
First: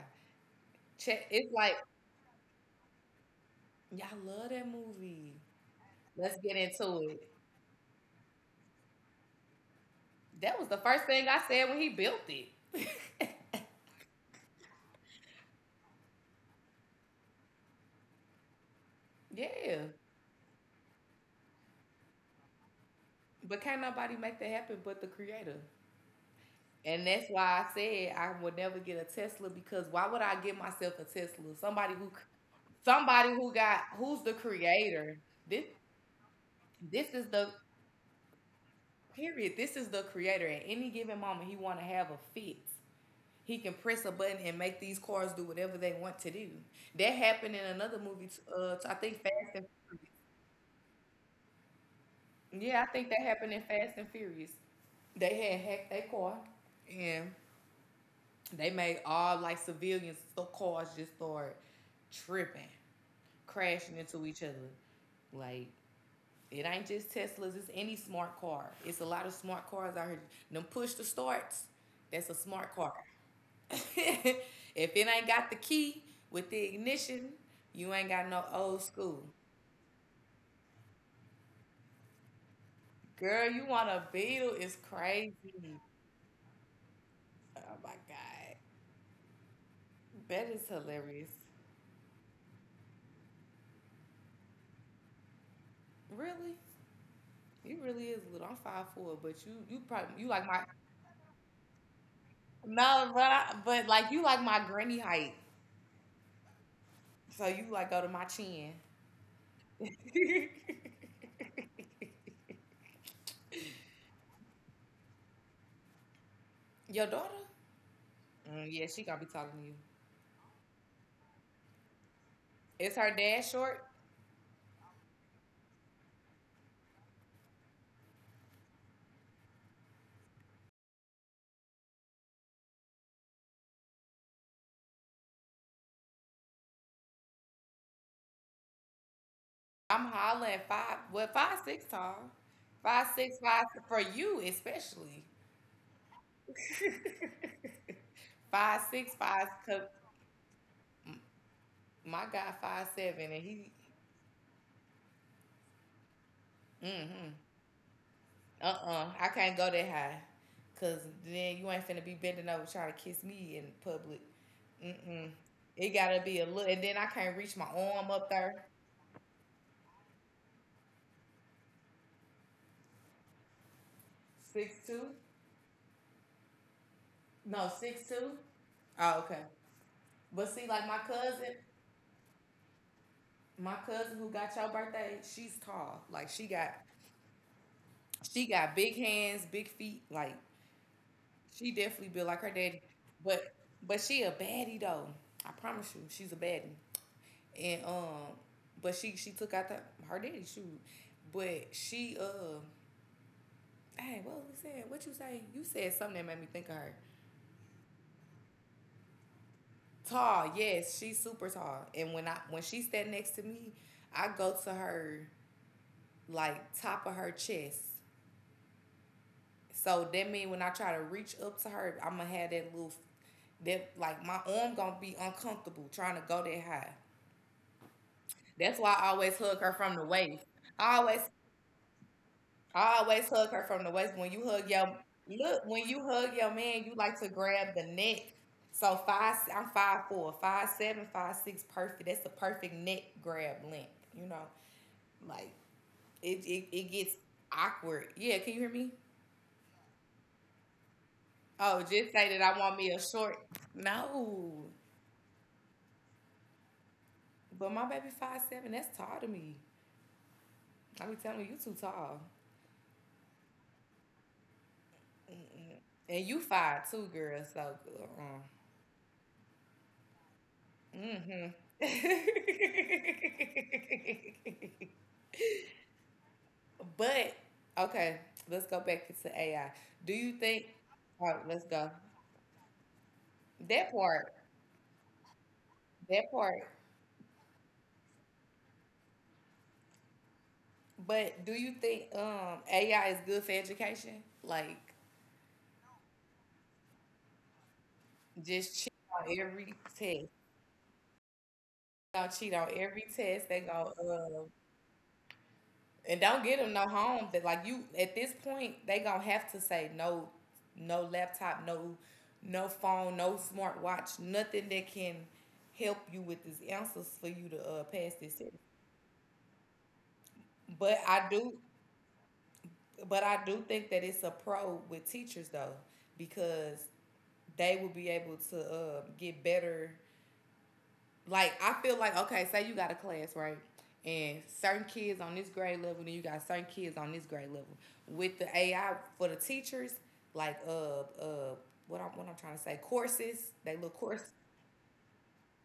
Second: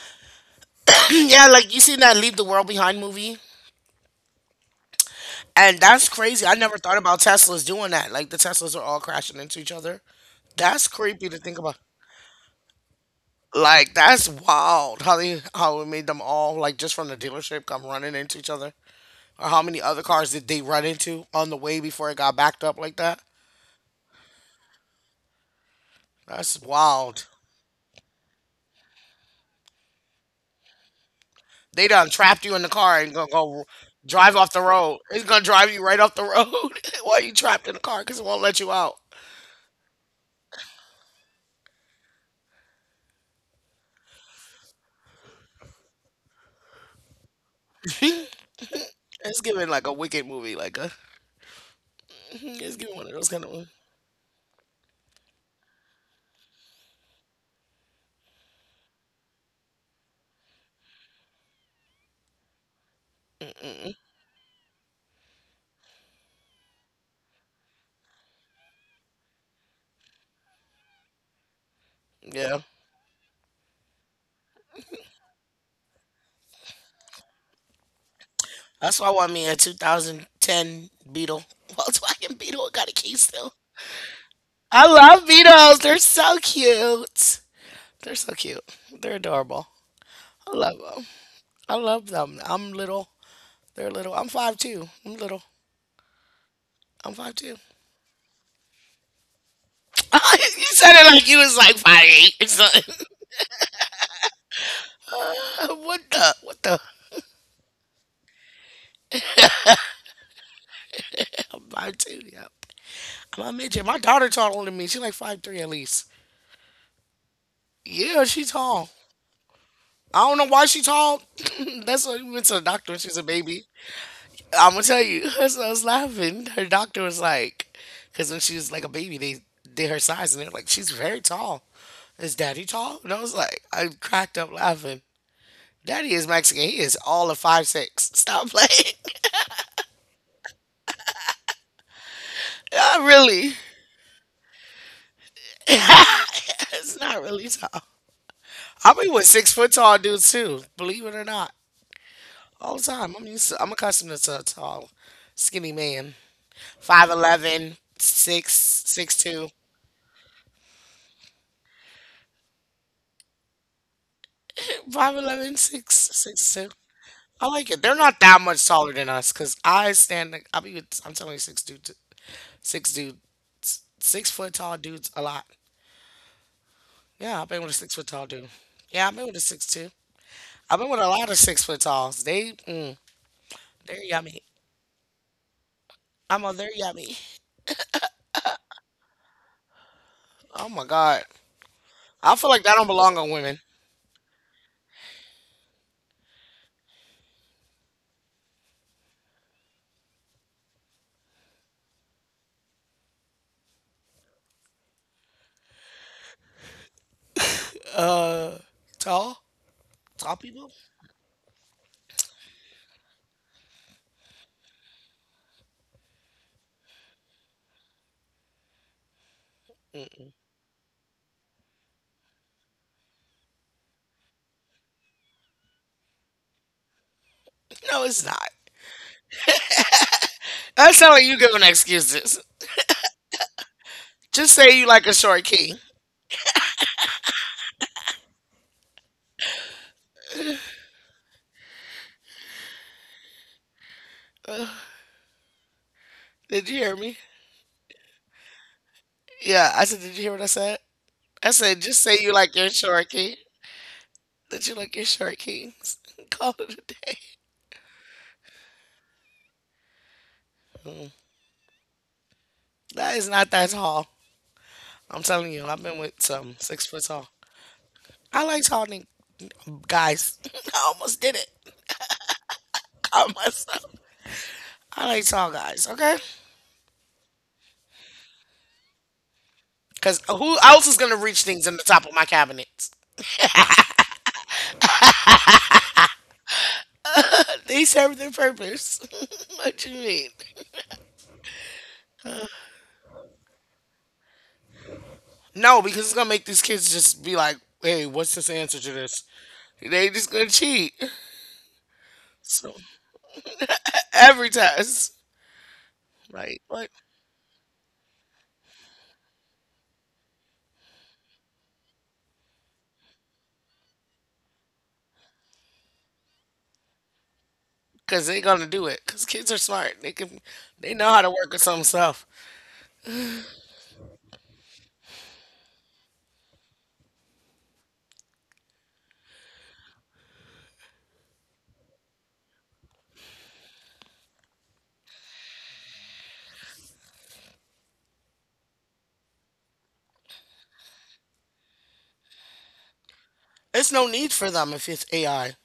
Check, Yeah, it's like like you seen that Leave the World Behind movie? y'all love that movie. And that's Let's crazy. I get never thought into about it. Teslas doing that. Like the Teslas are all crashing into each other. That was the That's first thing creepy to I think said when about. he built it. Like that's wild how it made them all like just from the dealership come running into each other. Or how Yeah, many other cars did they run into on the way before it got backed up like that? but can't nobody make that happen but the creator. That's And wild. that's why I said I would never get a Tesla because why would I give myself a Tesla? They Somebody done who, trapped you in the car and gonna somebody who go got who's the drive off the road. creator. It's gonna This drive you right off the road this while is you the trapped in the car because it won't let you out. period. This is the creator. At any given moment, he want to have a fit. He can press a button and make these cars do whatever they want to do. That happened in another movie. I think It's Fast giving and like a Furious. wicked movie, like a it's Yeah, I giving one think of that those kind of happened in movies. Fast and Furious. They had hacked their car, and they made all like civilians. So cars just start tripping, crashing into each other. Like, it ain't just Teslas, it's any smart car. It's a lot of smart cars out here. Them push to starts, that's a Yeah. smart car. If it ain't got the key with the ignition, you ain't got no old That's why I school. want me a 2010 Beetle. Volkswagen Beetle. It got a key still. Girl, you want a Beetle is I love crazy. Beetles. They're so cute. Oh my They're so God. cute. They're adorable. I That is love them. hilarious. I love them. I'm little. They're little. I'm 5'2". I'm little. Really? I'm 5'2". You really is little. I'm 5'4", but you probably You you like my said it like you was like 5'8" or something. no, but like you like my granny height. What the? What the? So you like go to my chin. I'm 5'2". Yep. I'm a midget. My daughter taller than me. She like 5'3" at least. Your daughter? Yeah, she Mm, tall. yeah, she gonna be talking to you. I don't know why she tall. That's why we went to the doctor when Is she her was a dad baby. short? I'm gonna tell you. So I was laughing. Her doctor was like, because when she was like a baby, they did her size and they're like, she's very tall. Is daddy tall? And I was like, I cracked up laughing. Daddy is Mexican. He is all of 5'6". Stop playing. I'm hollering five, well, 5'6" tall, Not five six really. five for you especially. It's not really tall. Five I be six with six five. Five. foot Cause tall dudes too, believe it or not, my guy all the five time. I'm seven, and used to, I'm he. accustomed to a tall, skinny man. Five Mm-hmm. eleven, six, Uh-uh. six I two. can't go that high, cause then you ain't finna be bending over trying to kiss me in public. Five Mm-mm. eleven, It six, gotta be a 6'2". look, and then I can't I reach my like it. They're arm not up that much there. taller than us because I stand, I be with, I'm telling you, six dude, 6 foot tall Six two. dudes a lot. Yeah, I've been with a No, 6 foot six tall two. dude. Yeah, I've Oh, been with a okay. 6'2". But see, I've been like with my a lot of cousin, 6 foot talls. They, mm, my they're cousin who yummy. got your birthday, she's tall. Like she They're got, yummy. she got big hands, big feet. Like Oh my god. she definitely built I like feel her like that daddy. don't belong on But women. but she a baddie though. I promise you, she's a baddie. And but she took out the her daddy shoot. But she hey, what was we saying? What you say? You said something that made me think of her. Tall? Tall Tall, people? yes, she's super tall. And when she stand next to me, I go to her like top of her chest. So that mean when I try to reach up to her, I'ma have that like my arm gonna be uncomfortable trying to go that high. No, it's not. That's why I always hug her from the waist. That I sounds always like you giving excuses. I always hug her from the waist. When you Just hug say you your like a short Look, king. when you hug your man, you like to grab the neck. So five, I'm five four, five seven, five six, perfect. That's the perfect neck grab length. You know, like it, it, Did you it hear gets me? awkward. Yeah, can you hear me? Yeah, I said, did you hear what I said? I said, Oh, just just say you say that like I your want me a short king. short. Did No, you like your short kings? Call it a day. but my baby five seven. That's tall to me. I be telling you, you too tall, That is not that tall. I'm telling you, I've been with and you some six five foot too, tall. girl. So uh-uh. I like tall guys. I almost did it. Mm-hmm. Caught myself. I like tall guys, okay? But okay, let's go back to AI. Do Because you who think? else is going to Oh, reach right, let's things in the go. top of my cabinets? That part, that part. They serve their purpose. What you mean? But do you think AI is good for education? Like, No, because it's gonna make these kids just be like, "Hey, what's this just answer to cheat this?" on every test. They They just gonna cheat. gonna cheat on So every test. They gonna every test, And don't get right? them no Like, home that like you at this point they gonna have to say no, no laptop, no, no phone, no smartwatch, nothing that can help you with these answers for you to pass cause this they test. gonna do it. Cause kids are smart. They But know how I to work do, with some stuff. but I do think that it's a pro with teachers though, because they will be able to get better. Like I feel like okay, say you got a class right, and certain kids on this grade level, and you got certain kids on this grade level. With the AI for the teachers, like uh uh what I'm trying to say, courses, they little It's no course need for them if it's AI.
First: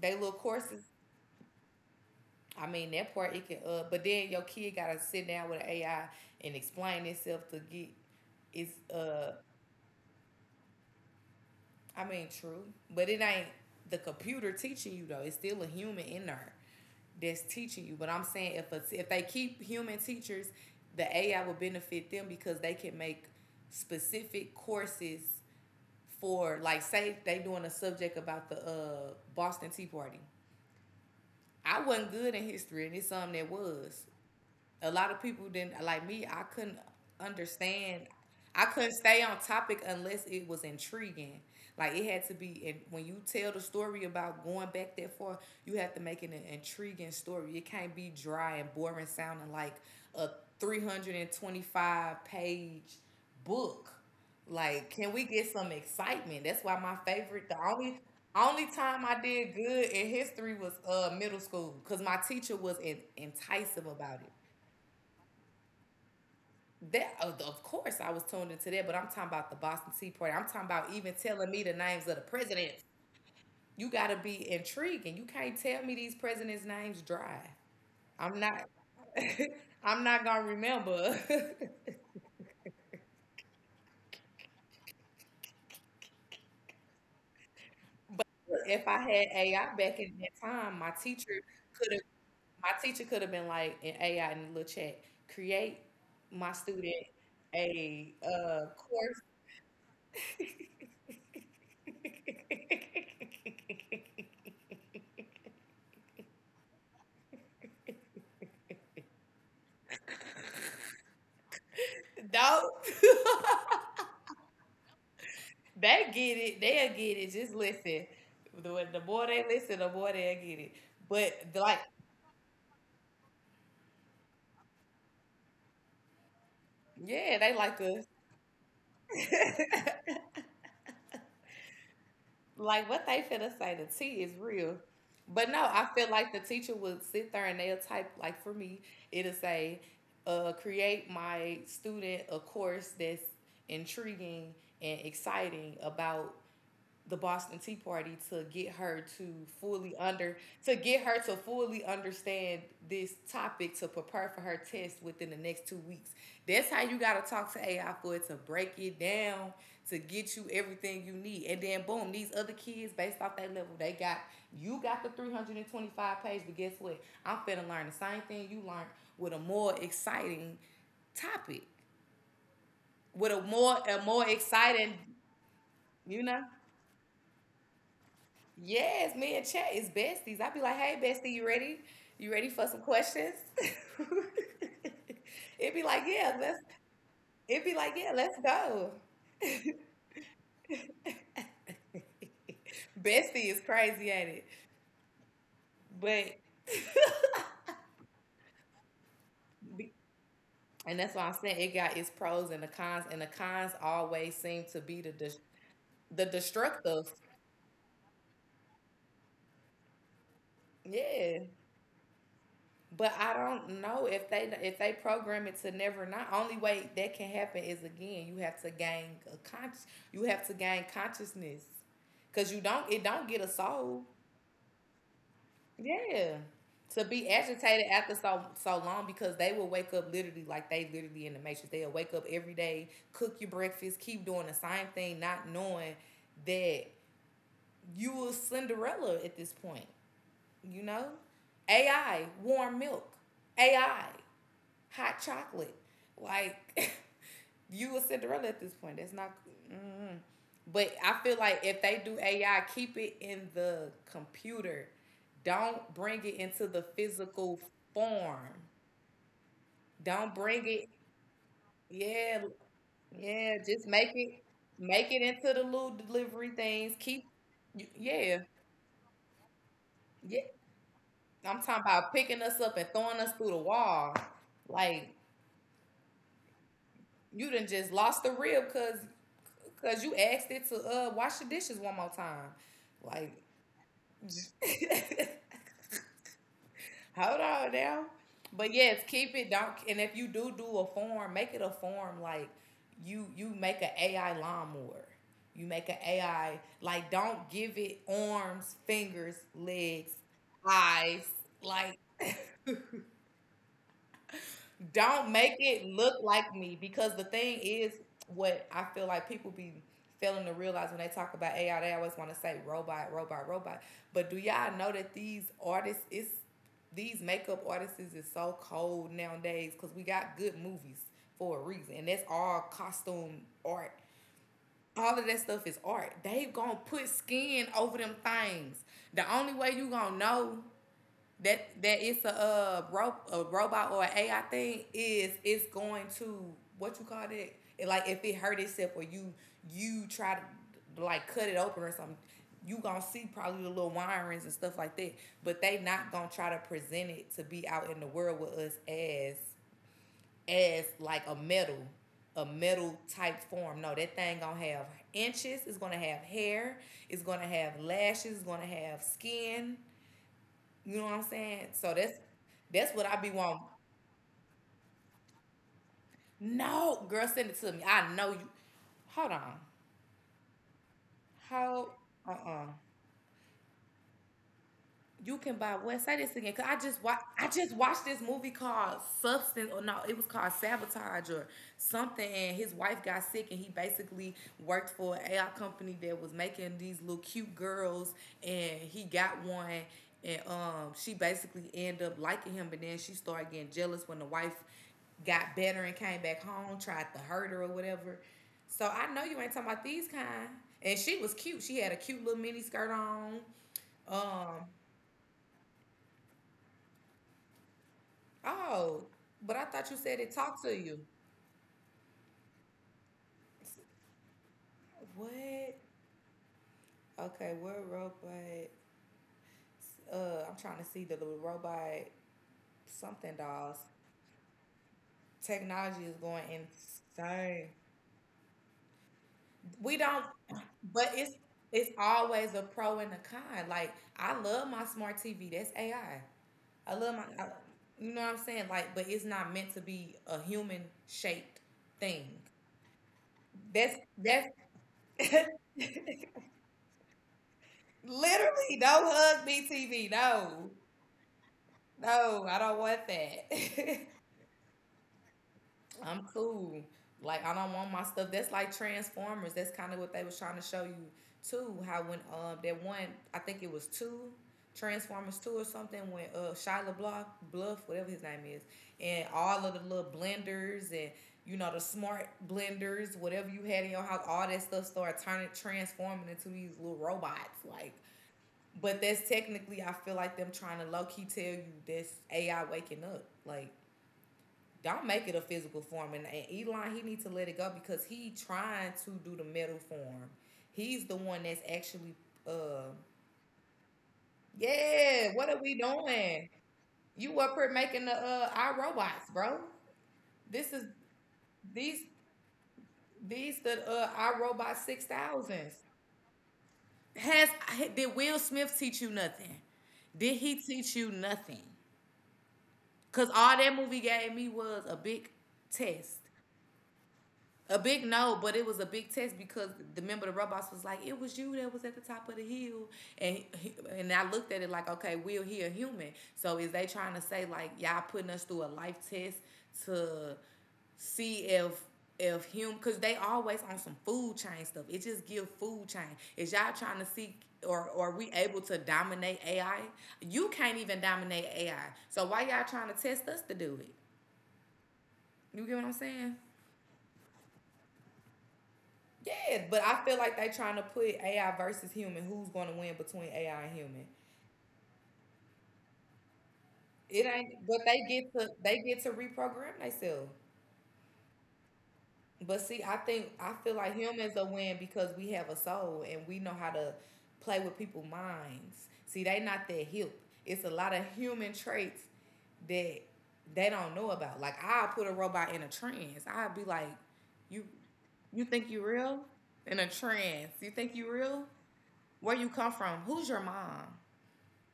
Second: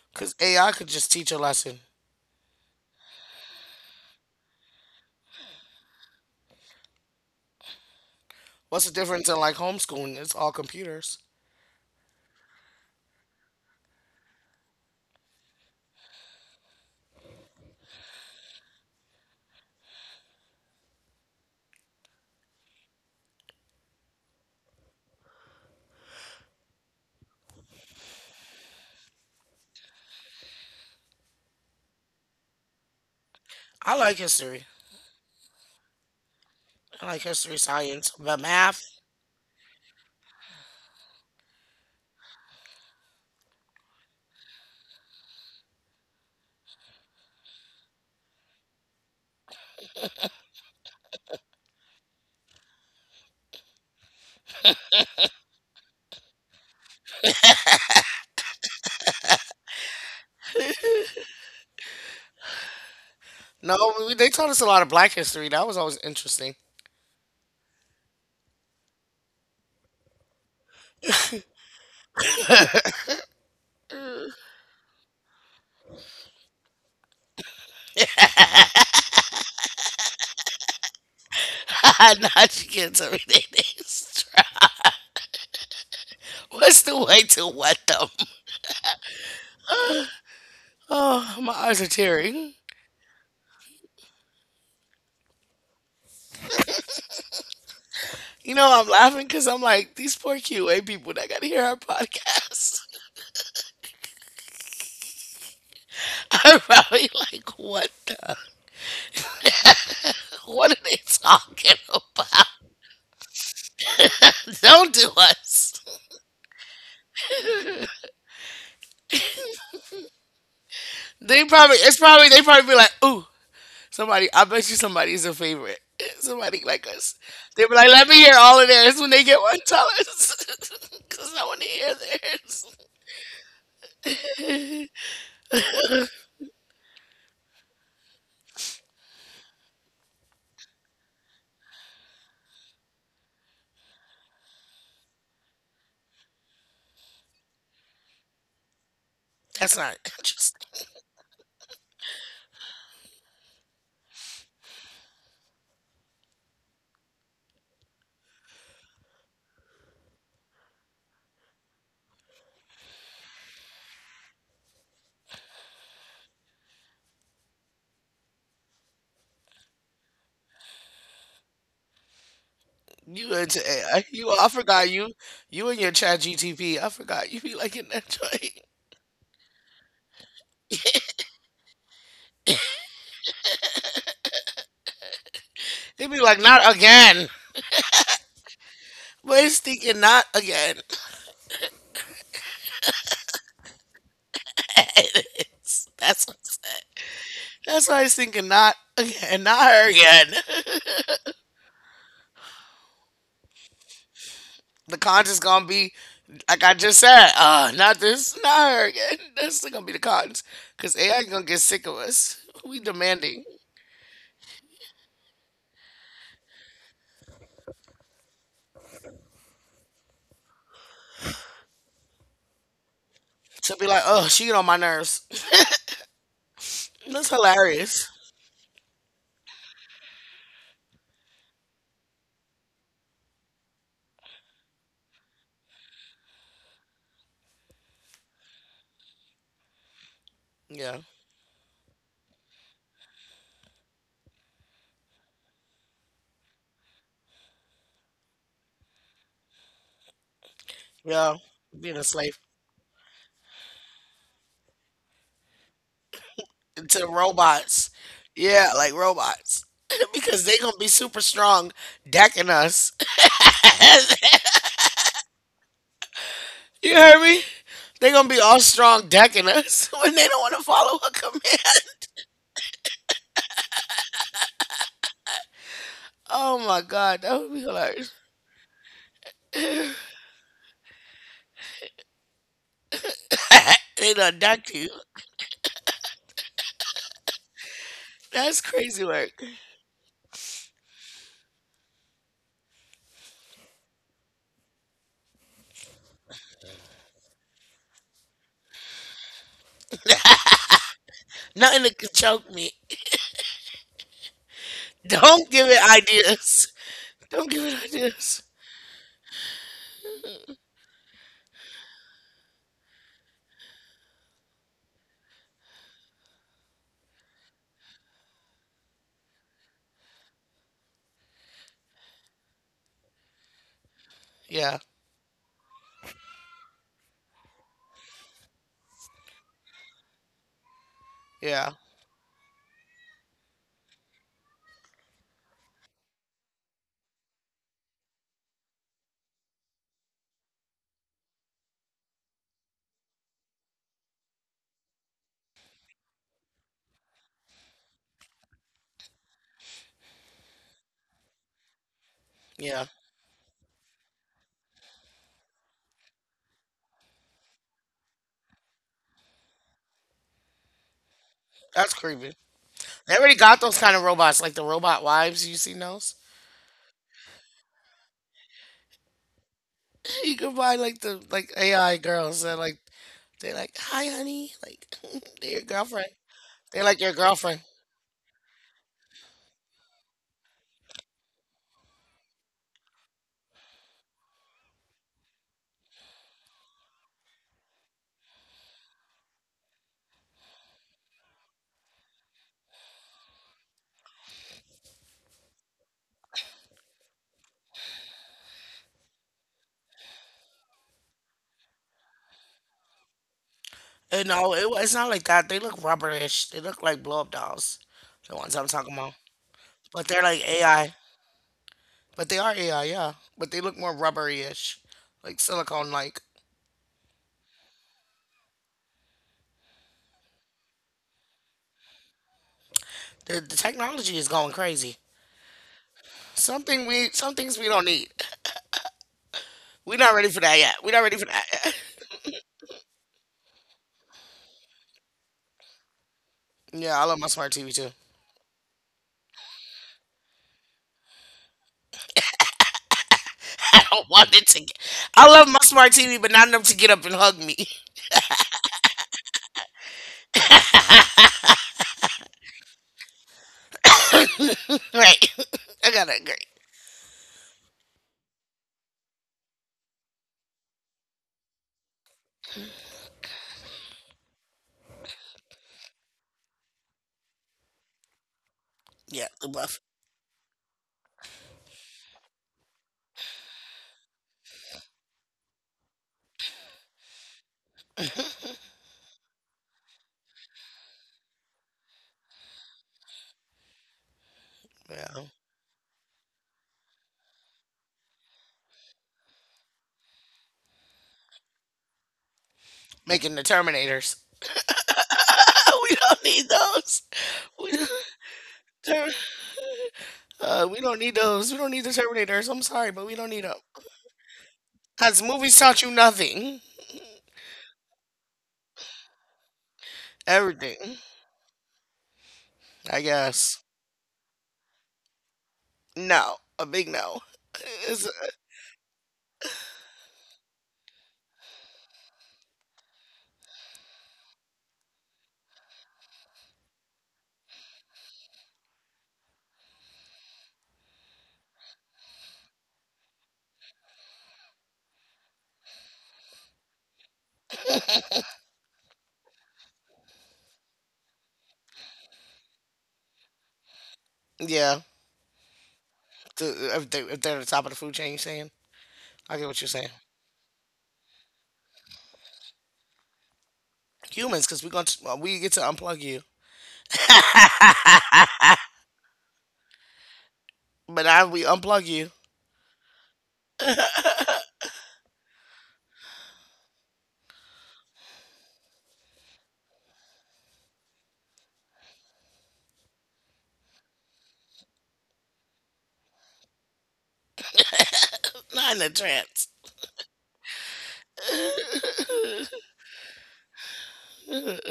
they little Cause AI courses. could just teach a lesson. I mean that part it can, but then your kid gotta sit down with an AI and explain itself to get. It's What's the difference in like homeschooling? It's all computers. I mean, true, but it ain't the computer teaching you though. It's still a human in there that's teaching you. But I'm saying if they keep human teachers, the AI will benefit them because they can make specific courses for, like, say they doing a subject about the Boston Tea Party. I wasn't good in history, and it's something that I was. like history. A lot of people didn't like me. I couldn't I like history, understand. science, but I math. couldn't stay on topic unless it was intriguing. Like it had to be, and when you tell the story about going back that far, you have to make it an intriguing story. It can't be dry and boring, sounding like a 325 page book. Like, can we get some excitement? That's why my favorite, the only time I did good in history was middle school, because my teacher was enticing No, about it. they taught us a lot of Black history. That was always interesting. That of course I was tuned into that, but I'm talking about the Boston Tea Party. I'm talking about even telling me the names of the presidents. You gotta be intriguing. You can't tell me these presidents' names dry. I'm not. I'm not gonna remember. Not you can't tell me that it's trap. What's the way to wet them? But if I had AI back in that time, Oh, my eyes are could have. tearing. my teacher could have been like in AI in the little chat, create my student a I'm course. laughing because I'm like, these poor QA people that got to hear our podcast are probably like, what the? What are they talking about? Don't. Don't do us. They get it. They'll get it. Just listen. The more they listen, the more they'll get it. But They probably, like, it's probably, they probably be like, ooh, somebody, I bet you somebody's a favorite. Somebody like us. yeah, they They be like like, let us. me hear all of theirs when they get one, tell us. Because I want to hear theirs. Like what they finna say, the tea is real. But no, I feel like the teacher would sit there and they'll type, like for me, it'll say, create my student a course that's intriguing and exciting about the Boston Tea Party That's not fully under to interesting. get her to fully understand this topic to prepare for her test within the next 2 weeks. That's how you gotta talk to AI for it to break it down to get you everything you need. And then boom, these other kids based off that level, they got you got the 325 page, but guess what? I'm finna learn the same thing you learned with a more exciting topic. With a more, You, I forgot exciting, you, and your Chat you know? GTP. I forgot you be like in that joint. Yes, me and Chat is besties. I'd be like, hey, bestie, you ready? You ready for some questions? It'd be like, It be yeah, like let's. not again, It'd be like, yeah, let's go. but it's thinking not again. Bestie is crazy at it, It is. But That's why it's thinking not again, not her again. and that's why I'm saying it got its pros and the cons always seem to be The the de- content's gonna be the like I just destructive. said. Not this, not her again. That's gonna be the cons, cause AI Yeah, gonna get sick of us. We but I demanding don't know if they program it to never not. Only way that can happen is again, you have to gain a conscious you have to gain consciousness, cause you don't it don't get a to be like, soul. oh, she get on my nerves. Yeah, to be That's agitated hilarious. after so long, because they will wake up literally like they literally in the matrix. They'll wake up every day, cook your breakfast, keep doing the same thing, not knowing that you a Cinderella at this point. You Yeah, know, AI warm milk, AI hot chocolate. Like you a Cinderella at this point. That's not. Mm. But I yeah, feel like if being they a do slave AI, keep it in the computer. Don't bring it into the to physical robots. form. Yeah, like robots. Don't Because they bring gonna be it. super strong Yeah, decking us. yeah. Just make it into the little delivery You things. heard Keep. me? They gonna Yeah, be all strong decking us when they don't yeah. wanna follow a command. I'm talking about picking us up and throwing us through the wall. Like Oh my god, that you would be done just hilarious. lost the rib because Cause you asked it to wash the dishes one more time. Like, They done duck you. hold on now. That's But yes, crazy keep work. it. Don't. And if you do do a form, make it a form like you make an AI lawnmower. You make an AI, like don't give it arms, fingers, legs, eyes. Nothing Like that could choke me. don't Don't make give it it look like ideas. me, because the Don't thing give it is, ideas. what I feel like people be failing to realize when they talk about AI, they always want to say robot, robot, robot. But do y'all know that these makeup artists is so cold nowadays, because we got good movies for a reason, and that's all costume art. Yeah, All of that stuff is art. They gonna put skin over them things. The only way you gonna know yeah, that it's a robot or an AI thing is it's going to, what you call that? It, like if it hurt itself or you try to like cut it open or something, you gonna see probably the little wirings and stuff like that. But they not gonna try to present it to be out in the world with us as like a metal, yeah. Type form. No, that thing gonna have inches. It's gonna have hair. It's gonna have lashes. It's gonna have skin, you know what I'm saying? So That's that's creepy. that's what They I be already wanting. got those kind of robots, like the robot wives. You seen those? No, girl, send it to me. I know you. Hold on. You can buy like the like How? AI Uh girls that uh like they're like, "Hi, honey," like you they're can your buy what? girlfriend. Say this again, because They're like your I girlfriend. just watched this movie called Substance, or no, it was called Sabotage or something, and his wife got sick, and he basically worked for an AI company that was making these little cute girls, and he got one, and she basically ended up liking him, but then she started getting jealous when the wife got better and came back home, tried to hurt her or whatever. So I know you ain't talking about these kind, and she was cute, she had a cute little mini skirt on. And no, um it's not like that. They look rubberish. They look like blow up dolls, the ones I'm talking Oh, about. but I thought you But said they're it like talked to AI. you. But they are AI, yeah. But they look more rubbery-ish, like What? silicone like. Okay, what robot? I'm trying to see the little robot something The dolls. technology is going crazy. Technology is going Some things we insane. don't need. We We're not don't, ready for that yet. We're not but ready for it's that yet. it's always a pro and a con. Like I love my smart TV. That's AI. I Yeah, I love love my. my I, smart TV too. you know what I'm saying? Like, but it's not meant to be a human shaped thing. That's Don't want it that's to get. I love my smart TV, but not enough to get up and hug me. literally no hug me TV. No, no, I don't want that. Right. I gotta I'm agree. cool. Like I don't want my stuff. That's like Transformers. That's kind of what they was trying to show you too. How when that one, I think it was two Transformers two or something when Shia LaBeouf, Bluff whatever his name is, and Yeah, the all of buff. the little blenders and the smart blenders, whatever you had in your house, all that stuff started turning transforming into these little robots. Like, but that's technically I feel like them trying to low key tell you that's AI waking up. Like don't Yeah. make it a physical form. And Elon, he needs to let it go because he trying to do the metal form. He's the one that's actually, uh, Making the Terminators. yeah. What are we We don't need doing? those. You up We here don't, making the our ter- bro? This we is don't need those. We don't need the these Terminators. I'm sorry, but we don't need them. these the our six Because movies thousands. taught you nothing. Has did Will Smith teach you nothing? Did he teach Everything, you nothing? I Cause all guess. that movie gave me was a big test. No. A big no. A big It's- no, but it was a big test because the member of the robots was like, "It was you that was at the top of the hill," and I looked at it like, "Okay, Will he a human? So is they trying to say like y'all putting us through a life test to see if him because they always on some food chain stuff. It just give food chain. Is y'all trying to see or are we able to dominate AI? You can't even dominate AI. So why y'all trying to test us to do it? yeah. You get what I'm saying?" If, if they're at the top of the food chain, you're saying? I get Yeah, what you're but saying. I feel like they trying to put AI versus human. Who's going to win between AI and human? Humans, because we get to unplug you. It ain't, but they get to reprogram themselves. But I we unplug you. But see, I feel like humans are win because we have a soul and we know how to play with people's minds. See, they not that hip. It's a lot of human traits that they don't know about. Like I'll put a robot in a trance. I'll be like, you you think Not you in a real? trance. In a trance. You think you real? Where you come from, who's your mom?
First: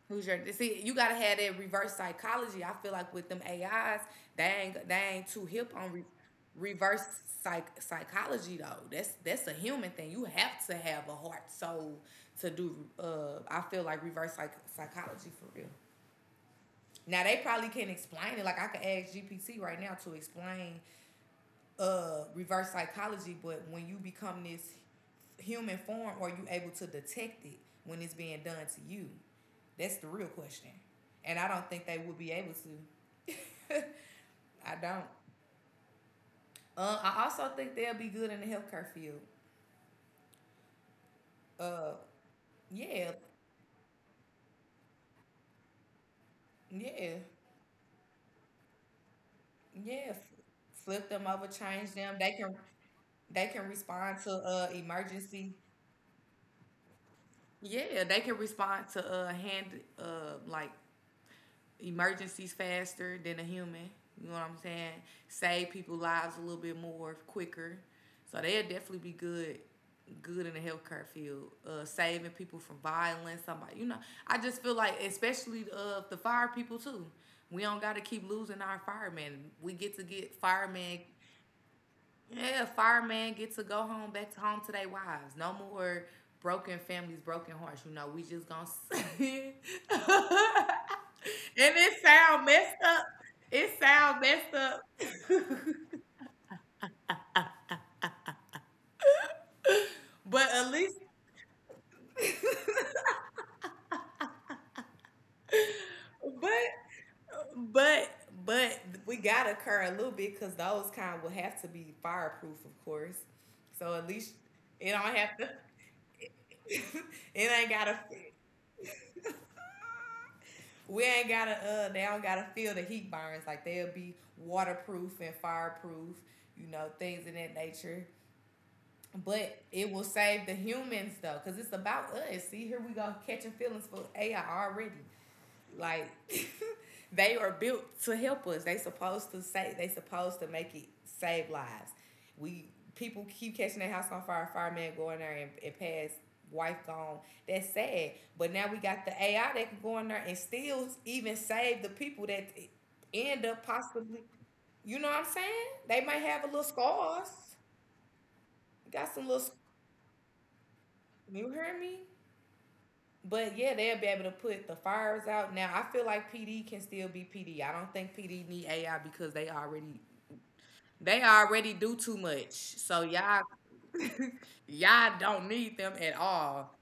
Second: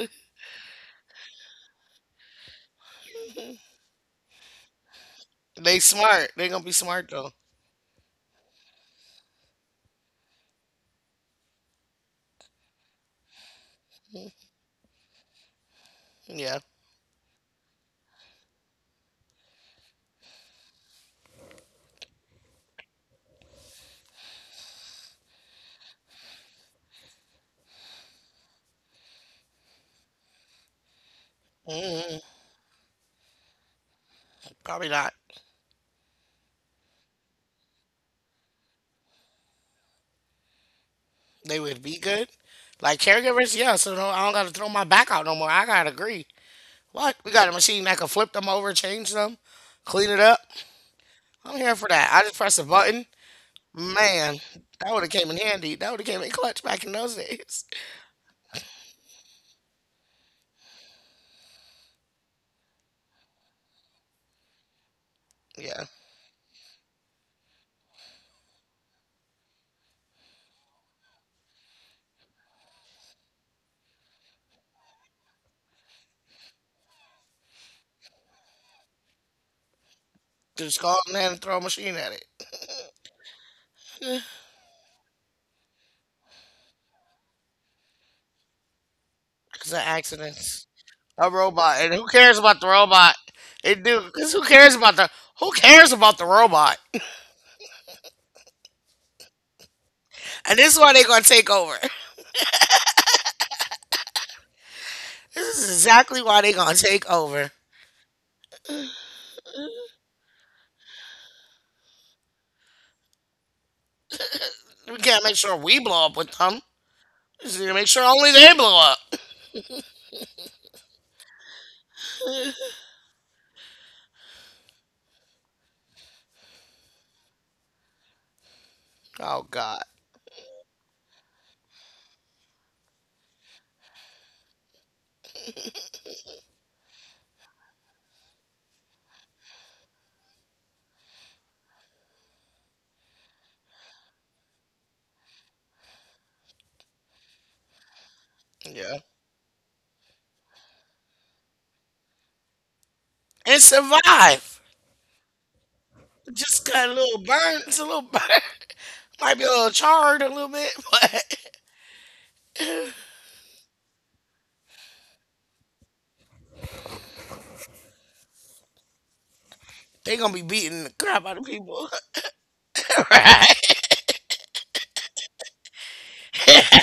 Who's your see? You gotta have that reverse psychology. I feel like with them AIs, they ain't too hip They on smart. They're gonna be reverse smart though. Psychology though. That's a human thing. You have to have a heart soul to do. I feel like reverse psychology for real. Yeah, Now they probably can't explain it. Like I could ask GPT right now to explain reverse psychology, but when you become this human form, are you able to detect it when it's being done to you? That's the real question. And I don't think they will be able to. I probably don't. not. I also think they'll be good in the healthcare field. They would Uh, be good. Like yeah, caregivers, yeah. So no, I don't gotta throw my back out no more. I gotta agree. yeah, What? We got a machine that can flip them over, change them, yeah. clean it up. Flip them over, I'm here for change that. them. I just press a button. They can respond to Man, that would have came in emergency. handy. That would have came in clutch back in those days. Yeah, they can respond to hand like emergencies faster than a human. You know what I'm saying? Save Yeah, people lives a little bit more quicker. So they'll definitely be good in the healthcare field. Saving people from violence, somebody you know. I just feel like especially the fire people too. We don't gotta keep losing our firemen. We get to get just call firemen, them and throw a machine at it. yeah, firemen get to go home back to home to their wives. No more broken families, broken hearts. You know, we just gonna sing. Cause of And accidents. A robot. And it who cares sound about the messed up. robot? It It do sound because who messed cares up. about the who cares about the robot? But And at this is why least they gonna take over. This is exactly why but they gonna take over. but but we gotta curb a little bit because those kind will have to be fireproof, of course. So at least it We don't can't make have to, sure we blow up with them. We it just need ain't to make gotta, sure only they blow up. we ain't gotta, they don't gotta feel the heat burns. Like they'll be waterproof and fireproof, you know, things in that nature. Oh But God. it will save the humans though, because it's about us. See, here we go catching feelings for AI already. Like they are built to help us. They supposed to save. They supposed to make it save lives. We People keep catching their house on fire, firemen go in there and pass, wife gone. That's sad. But now we Yeah. got the AI that can go in there and still even save the people that end And up possibly, survive. you know what I'm saying? They might have a little Just got a little scars. burn. It's a little burn. Got some Might be little, a little charred a little bit, but you hear me? But yeah, they'll be able to put the fires out. Now I feel like PD can still be PD. I don't think PD need AI because they already they gonna be beating the crap out of people. do too much. So y'all, Right? y'all don't need them at all.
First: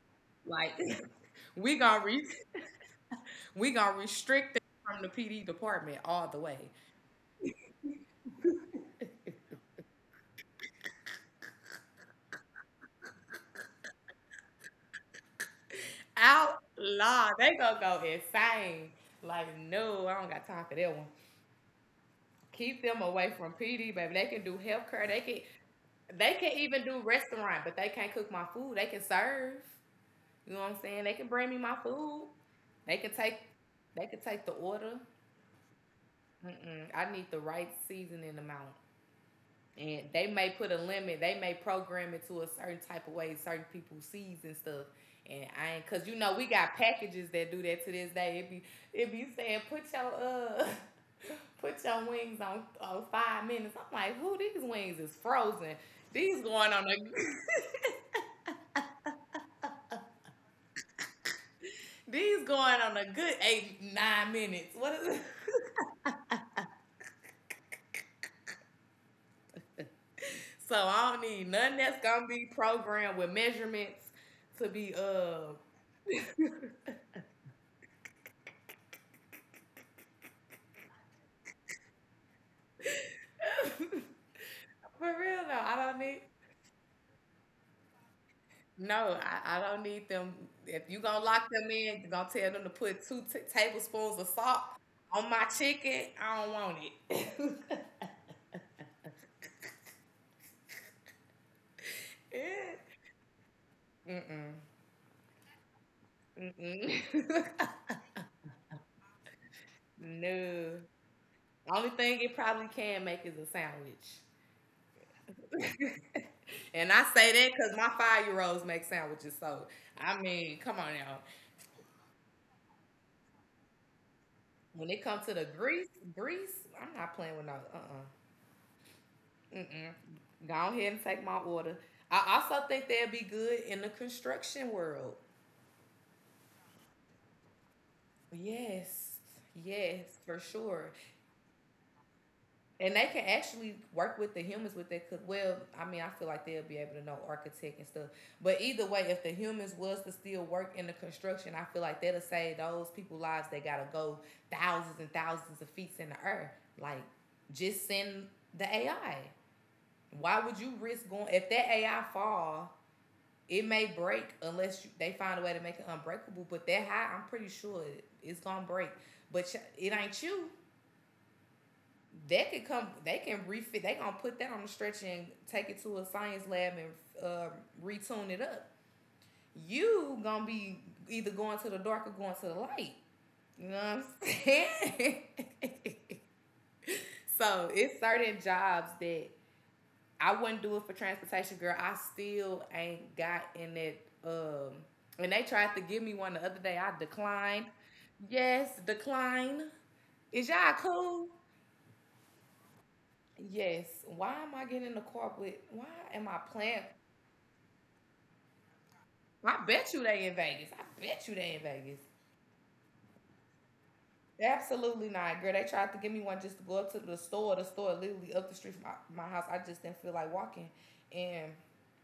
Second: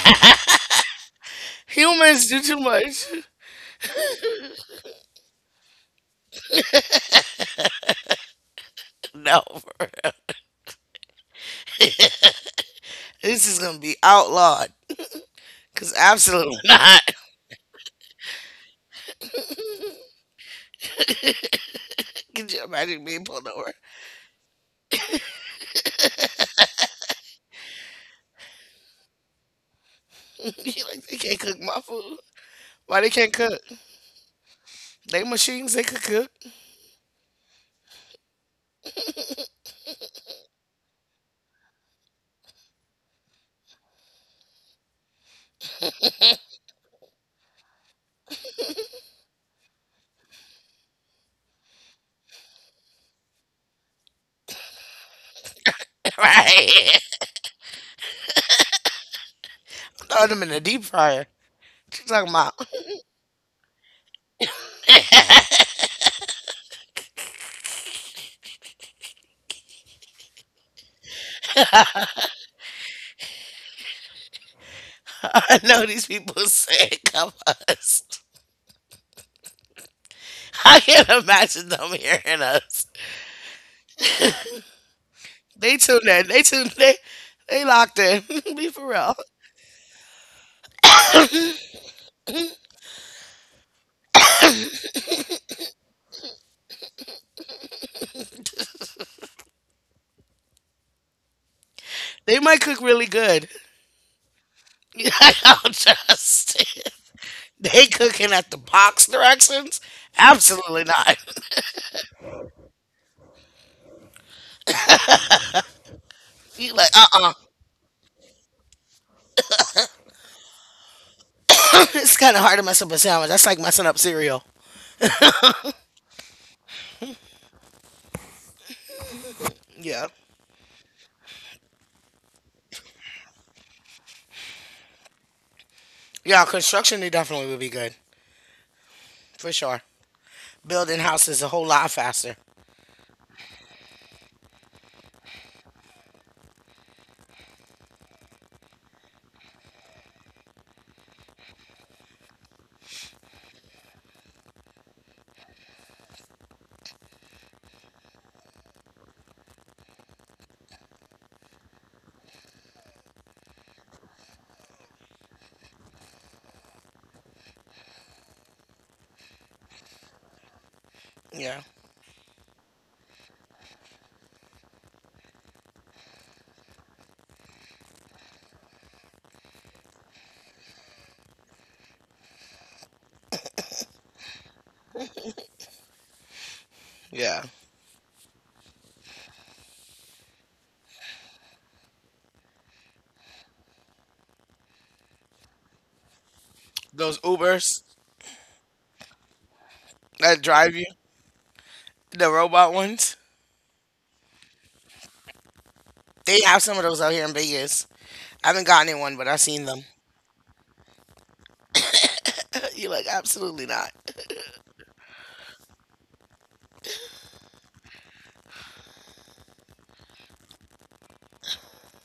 Like we gonna re- Humans do too much. we gonna restrict them from the PD department all the way. No, this is gonna be outlawed. Cause absolutely not. Outlaw, they gonna go insane. Like no, I don't got time for that one. Could you Keep them imagine being away pulled from over? PD, baby. They can do healthcare. They can even do restaurant, but they can't cook my food. They can serve. You You know what I'm saying? like They they can can't bring me cook my my food. food. They Why they can can't take cook? they can take the order. They machines they could cook. Mm-mm. I need the right seasoning amount. And they may put a limit. They may program it to a certain type of way certain people season stuff. And I ain't, cause you know we got packages that do that to this day. It be saying put your put your wings on 5 minutes. I'm like, who, these wings is frozen? These Right. going on a Throw them in the deep fryer. What you talking These about? going on a good eight, 9 minutes. What is it? So I don't need nothing that's gonna be programmed with measurements to be I know these people are sick of us. I can't imagine them hearing us. for real though. They I don't tuned need in. They tuned they locked in. Be for real. no, I don't need them. If you gonna lock them in, you gonna tell them to put two tablespoons of salt on my chicken. I don't want it. They might Yeah. cook really good. I don't Mm-mm. trust it. Mm-mm. They cooking at the box directions? Absolutely No. not. Only thing it probably can make is a sandwich. You like And I say that because my 5 year olds make sandwiches. So I mean, come on now. It's kind of hard to mess up a sandwich. That's like messing up cereal. When it comes to grease, I'm not playing with no. Uh, uh-uh. Mm-mm. Yeah, Go ahead and take my order. I also think they'd be good in the construction world. yeah. Construction they definitely would be good Yes, for sure. yes, for sure. Building houses a whole lot faster. And they can actually work with the humans with that. Could. Well, I mean, I feel like they'll be able to know architect and stuff. But either way, if the humans was to still work in the construction, I feel like that'll save those people lives that gotta go thousands and thousands of feet in the earth. Like, just send the AI. Why would you risk going if that AI fall? It may break unless they find a way to make it unbreakable. But that high, I'm pretty sure it's gonna break. But it ain't you. Yeah, That could come. They can refit. They gonna put that on the stretcher and take it to a science lab and, uh, retune it up. You gonna be either going to the dark or going to the light. You know what I'm saying? yeah. So it's certain jobs that I wouldn't do it for transportation, girl. I still ain't got in it. And they tried to give me one the other day. I Those declined. Ubers Yes, decline. that Is drive y'all you, cool? the robot ones. Yes. Why am I getting in the car with? Why am I They have some playing? of those out here in Vegas. I haven't gotten in one, but I've seen I them. bet you they in Vegas. I bet you they in Vegas. You're like, absolutely not. Absolutely not, girl. They tried to give me one just to go up to the store. The store literally up the street from my house. I just didn't feel like walking, and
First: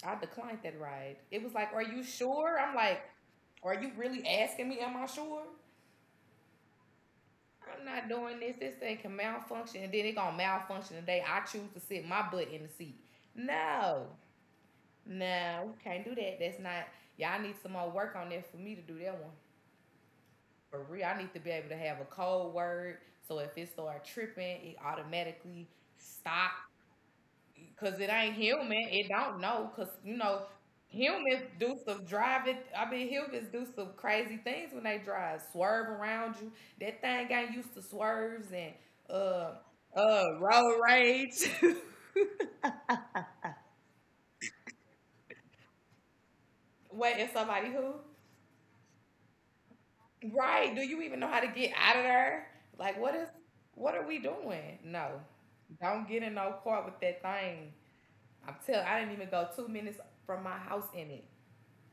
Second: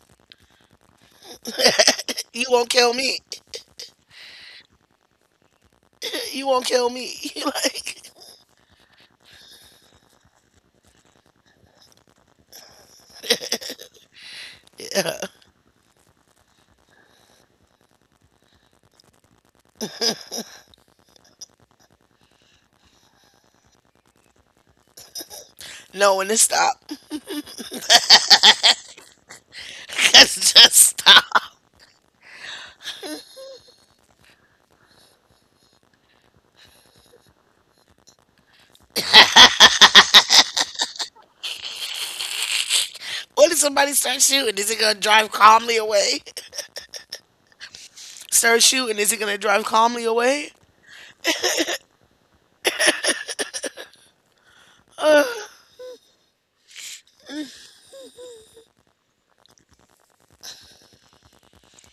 I declined that ride. It was like, "Are you You sure?" won't I'm kill like, me. "Are you really asking me? Am I sure?" You won't kill me. You're I'm not like, doing this. This thing can malfunction, and then it gonna malfunction the day I choose to sit my butt in the seat. No, nah, we can't do that. That's not. Y'all need some more work on that for me to do that one. For real, I need to be able to have a code word. So if it start tripping, it automatically no, when to stop. stop. Cause it ain't human. It don't know. Cause you know, Just stop. humans do some driving. I mean, humans do some crazy things when they drive, swerve around you. That thing got used to swerves and uh road rage. What if somebody starts shooting? Is it gonna drive calmly away? Wait, is somebody who? Start shooting. Is it gonna drive calmly away? Right. Do you even know how to get out of there? Like what is, what are we doing? No. Don't get in no car with that thing. I didn't even go 2 minutes from my house in it.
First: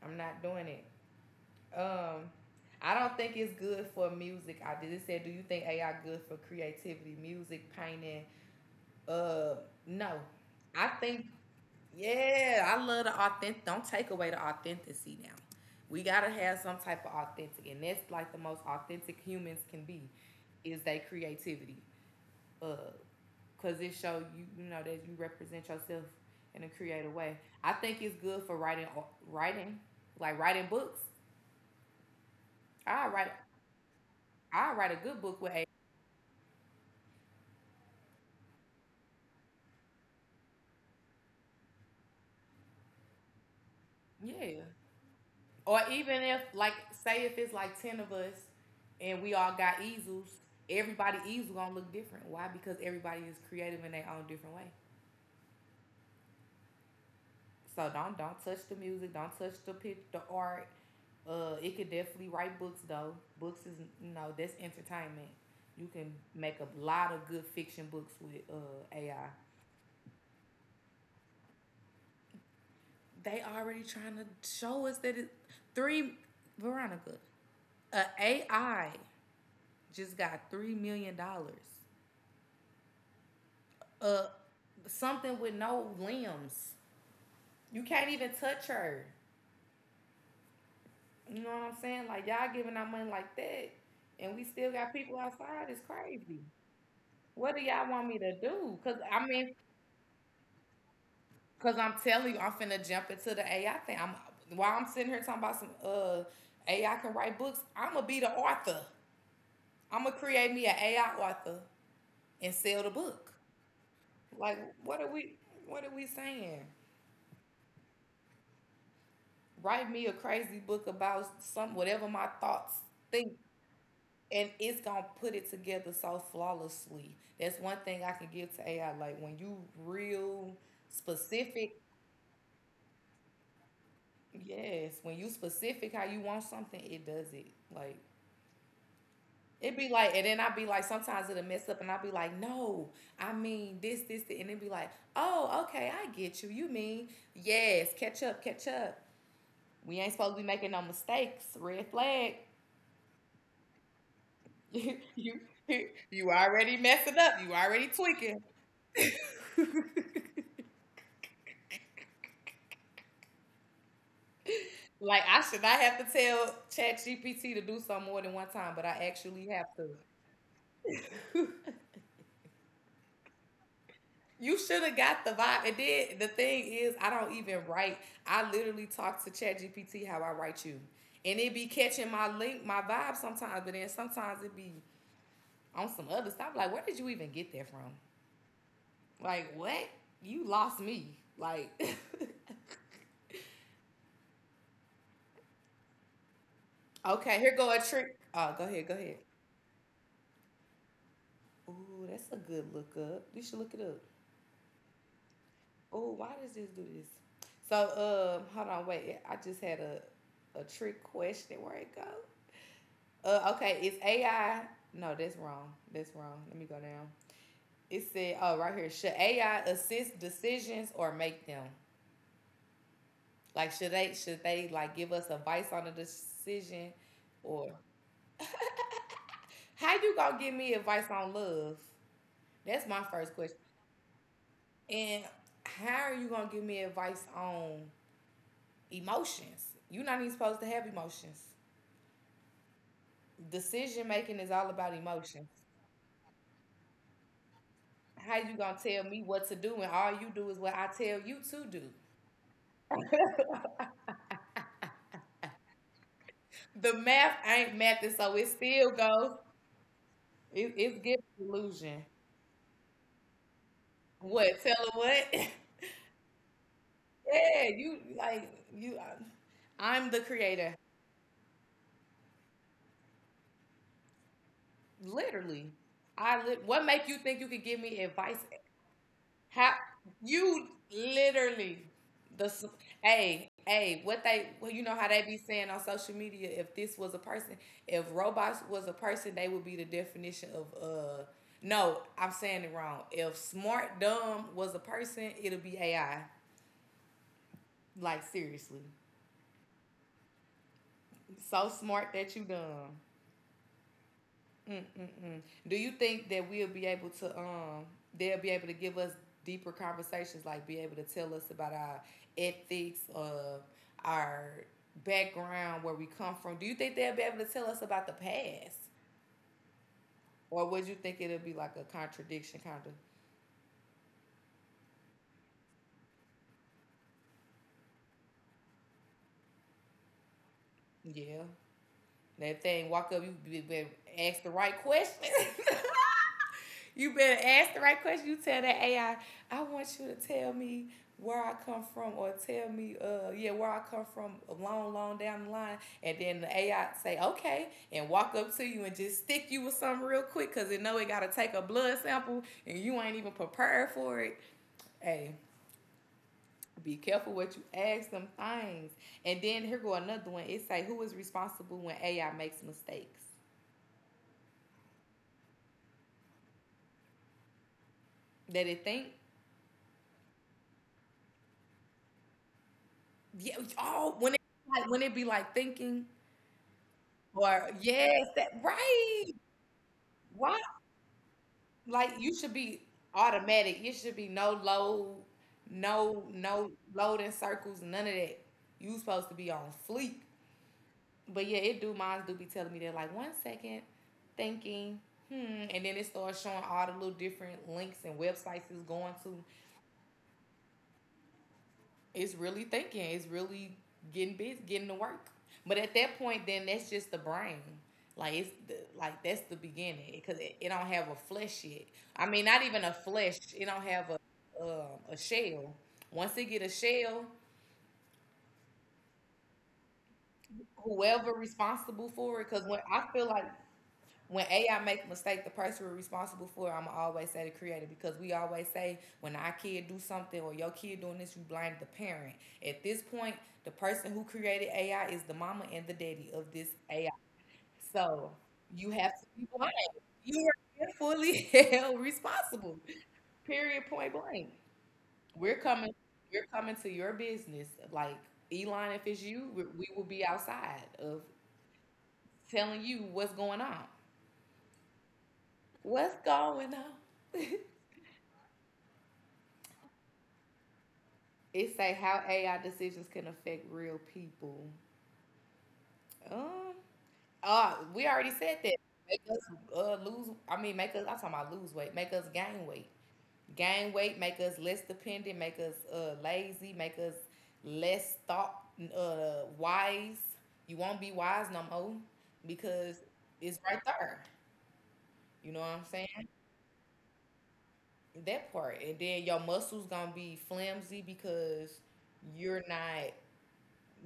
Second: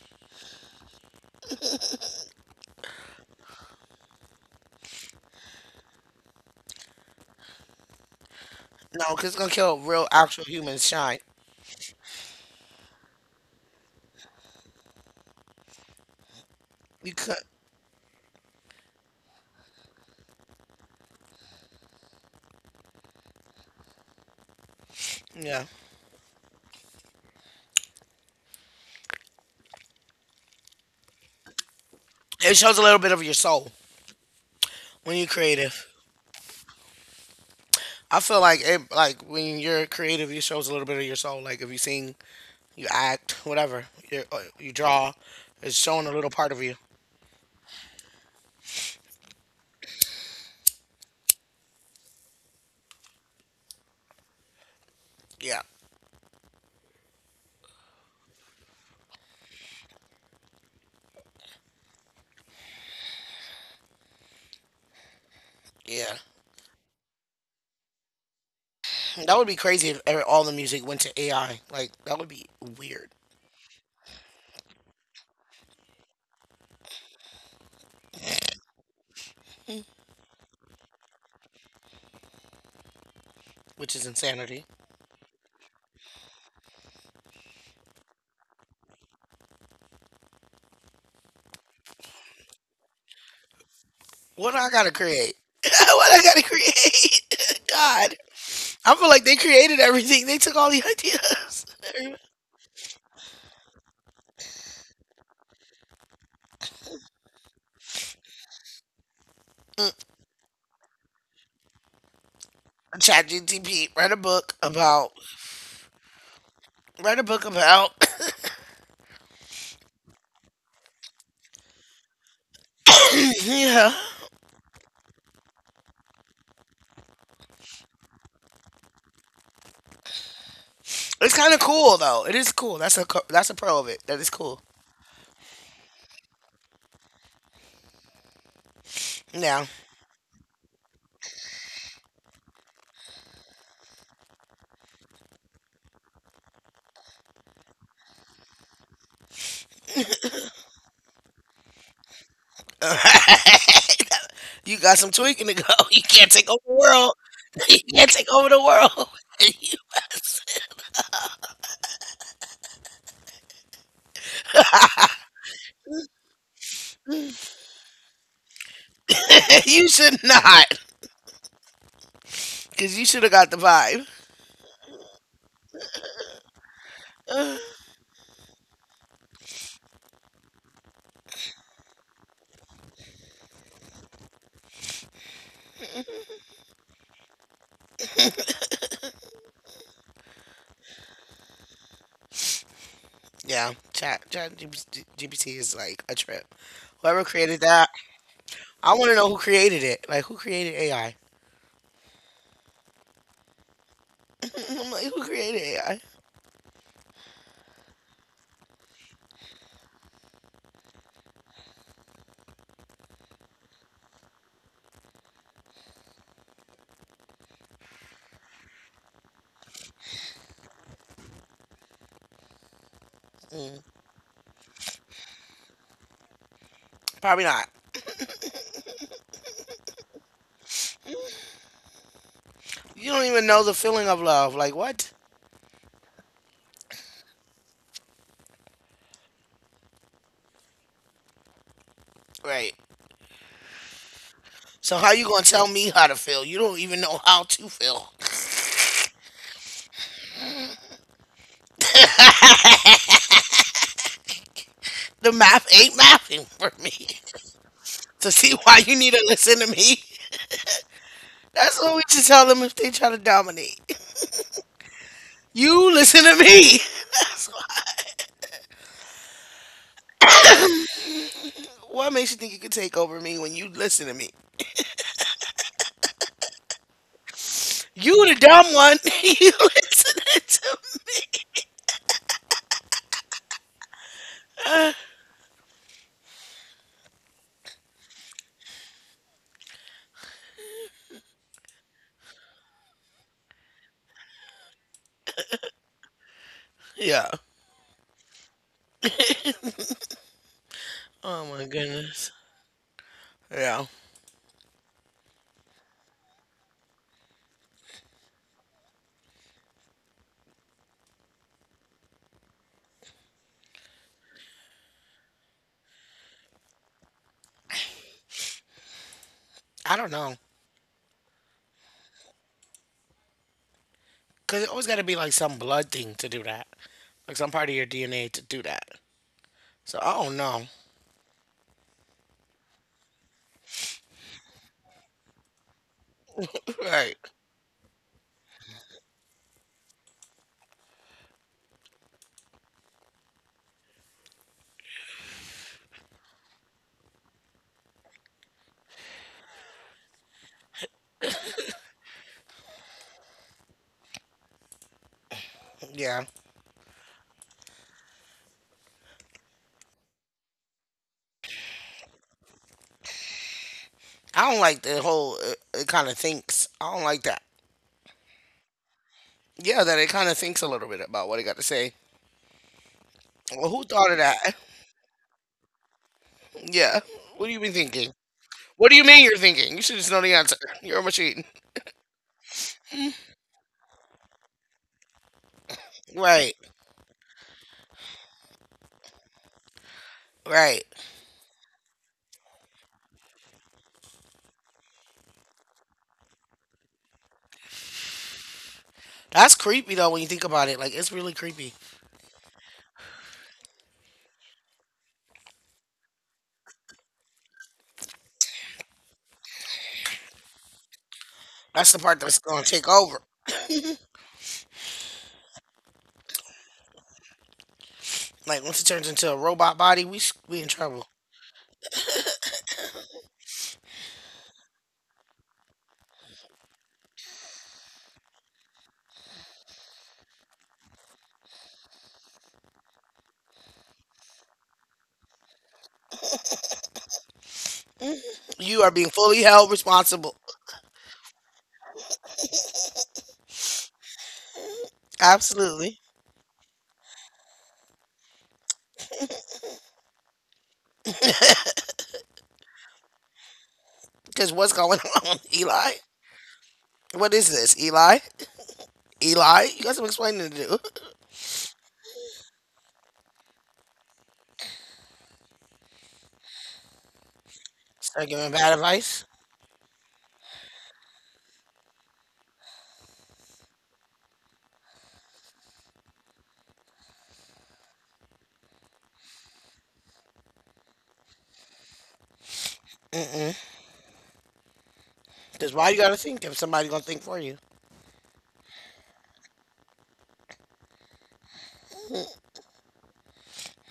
I'm not doing it. Um I don't think it's good for music. I did it said, do you think AI good for creativity, music, painting? No, because it's gonna Uh kill real no. actual humans. I Shine. think yeah, I love the authentic. Don't take away the authenticity now. We gotta have some type of You could. authentic, and that's like the most authentic humans can be, is their creativity. Uh, Cause it show you, that you Yeah. represent yourself in a creative way. I think it's good for writing, writing, like writing books. It shows a little I bit of write, your soul I write a when good you're book with a creative. I feel like it. Like when you're creative, it shows a little bit of your soul. Like if you sing, you act, whatever. You yeah. you draw. It's Or showing a even little if, part of like, you. say if it's like 10 of us and we all got easels, everybody easel gonna look different. Why? Because everybody is creative in their own different way. Yeah. So don't touch the music, don't touch the pic, the art. It could definitely write books though. Books is, that's entertainment. You can Yeah. make a lot of good fiction books with AI. That would be crazy if all the music went to AI. Like that would be weird, They already trying to show us that it three Veronica, a AI just got $3 million which is uh insanity. something with no limbs. You can't even touch her. You know what I'm saying? Like y'all giving out money like that, and we What do I still gotta got people create? outside. It's What I crazy. gotta What create? do y'all want God. me to do? I Cause feel I like they mean, created everything. They took all the ideas. cause I'm telling you, I'm finna jump into the AI thing. I'm while I'm sitting here talking about some AI can write books. I'ma be the author. I'ma create me an AI author and sell the Chat book. GTP. Write a book Like, what are about. we? What are we saying? Write a book about. Write me a crazy book about some whatever, my thoughts think, Yeah. and it's gonna put it together so flawlessly. That's one thing I can give to AI. Like, when you real It's kind of specific, cool though. It is cool. That's a that's a pro of it. That is cool. yes, when you specific how you want something, it does it. Like, Now, it be like, and then I be like sometimes it'll mess up and I be like, no, I mean this. And it be like, oh, okay, I get you, you mean yes. Catch up, catch up. We ain't supposed to be making no mistakes. Red flag. you got some you tweaking to go. You you can't take over already the world. messing up. You You already can't take tweaking. over the world. like, I should not have to tell ChatGPT to do something more than one time, but I actually have You should not, to. because you should have got the vibe. you should have got the vibe. And then the thing is, I don't even write. I literally talk to ChatGPT how I write you, and it be catching my link, my vibe sometimes. But then sometimes it be on some other stuff. Like, where did you even get that from? Like, what? You lost me. Like. Yeah, Chat GPT is like a trip. Whoever Okay, here created go a that, trick. Oh, go ahead, go I want ahead. to know who created it. Like, who created AI? Ooh, that's a good look up. You should look it up. I'm like, who created AI? Ooh, why does this do this? So hold on, wait. I just had a trick question. Where it go? Okay, it's AI. No, that's wrong. That's wrong. Let me go down. It said, oh, right here. Should AI assist decisions or make them? Like, Mm, should they like give us advice on a decision, probably or not. how you gonna give me advice on love? That's my You don't first even question. know the feeling of love. Like, what? And how are you gonna give me advice on emotions? You're not even supposed to have emotions. Right. Decision making is all about So how you gonna emotions. tell me how to feel? You don't even know how to feel. How you gonna tell me what to do, and all you do is what I tell you to do? The math ain't mathing for The me. math ain't mathing, so To it see why still you need to goes. listen to me. It's giving That's what illusion. we should tell them if they try to dominate. What? Tell her what? You listen to me. yeah, you like you. I'm the creator, What makes you think you could take over me when you listen to me? literally. What make you think you could give me You advice? the dumb one. You How listening you to me. literally the hey, hey, what they, well, you know how they be saying on social media, if this was a person if robots was a person, they would be the definition of no, I'm saying it wrong. If smart dumb was a person, it'll be AI. Yeah. Like, seriously, Oh so my smart that you goodness. dumb. Yeah. Mm-mm-mm. Do you think that we'll be able to they'll be able to give us deeper conversations, like be able to tell us about our ethics, our background, where we come from? Do you think they'll be able to tell us about the past, I don't know. or would you think it'll be like a contradiction kind of? Because it always got to be like some blood thing to do that. Like some part of your DNA to do that. So I don't know. Yeah, that thing walk up, you be ask the right question. You Right. better ask the right question. You tell that AI, I want you to tell me where I come from, or tell me, yeah, where I come from a long long down the line. And then the AI say okay and walk up to you and just stick you with something real quick, because it know it gotta take a blood sample and you ain't even prepared for it. Hey, Yeah. be careful what you ask them things. And then here go another one. It say, who is responsible when AI makes mistakes? I don't like the whole, it kind of thinks. I don't like that. That it think. Yeah, that it kind of thinks a little bit about what it got to say. Yeah, Well, who oh, thought when of it, that? like, when it be like thinking, Yeah. What do or you been yes, thinking? that What do you right. mean you're thinking? You should just know the Why? answer. You're a machine. Like, you should be automatic. You should be no load, no Right. loading circles, none of that. You supposed to be on fleek. Right. But yeah, it do, mine do be telling me that, like, one second, thinking, hmm, and then it starts showing all the little different links and websites it's going to. That's creepy though when you think about it. Like it's really creepy. It's really thinking. It's really getting busy, getting to work. But at that point, then that's just the brain. Like, it's the, like that's the beginning because it don't have a flesh yet. That's the I part mean, that's not gonna even a take flesh. over. It don't have a shell. Once it get a shell, Like once it turns into a robot body, we in trouble. whoever responsible for it, because when I feel like when AI make a mistake, the person responsible for it, I am always say the creator, because we always say when our kid do something, or your kid doing this, you blame the parent. At this point, the person who created AI is the mama and the daddy of this AI. So you You are have to being be fully blamed. held You responsible. are fully held responsible. Period. Point blank. We're coming. Absolutely. We're coming to your business. Like, Elon, if it's you, we will be outside of telling you what's going on. Because what's going on, Eli? What's going on? What is this, Eli? Eli, you got some explaining to do. It say, how AI decisions can affect real people. Um, we already Start said giving that. bad Make advice. us lose. I mean, make us, I'm talking about lose weight. Make us gain weight. Gain weight. Make us less dependent. Make us lazy. Make us less thought wise. You won't be wise no more because it's Mm-mm. right there. You know what I'm Because why you saying? gotta think if somebody gonna think for you? That part, and then your muscles gonna be flimsy because you're not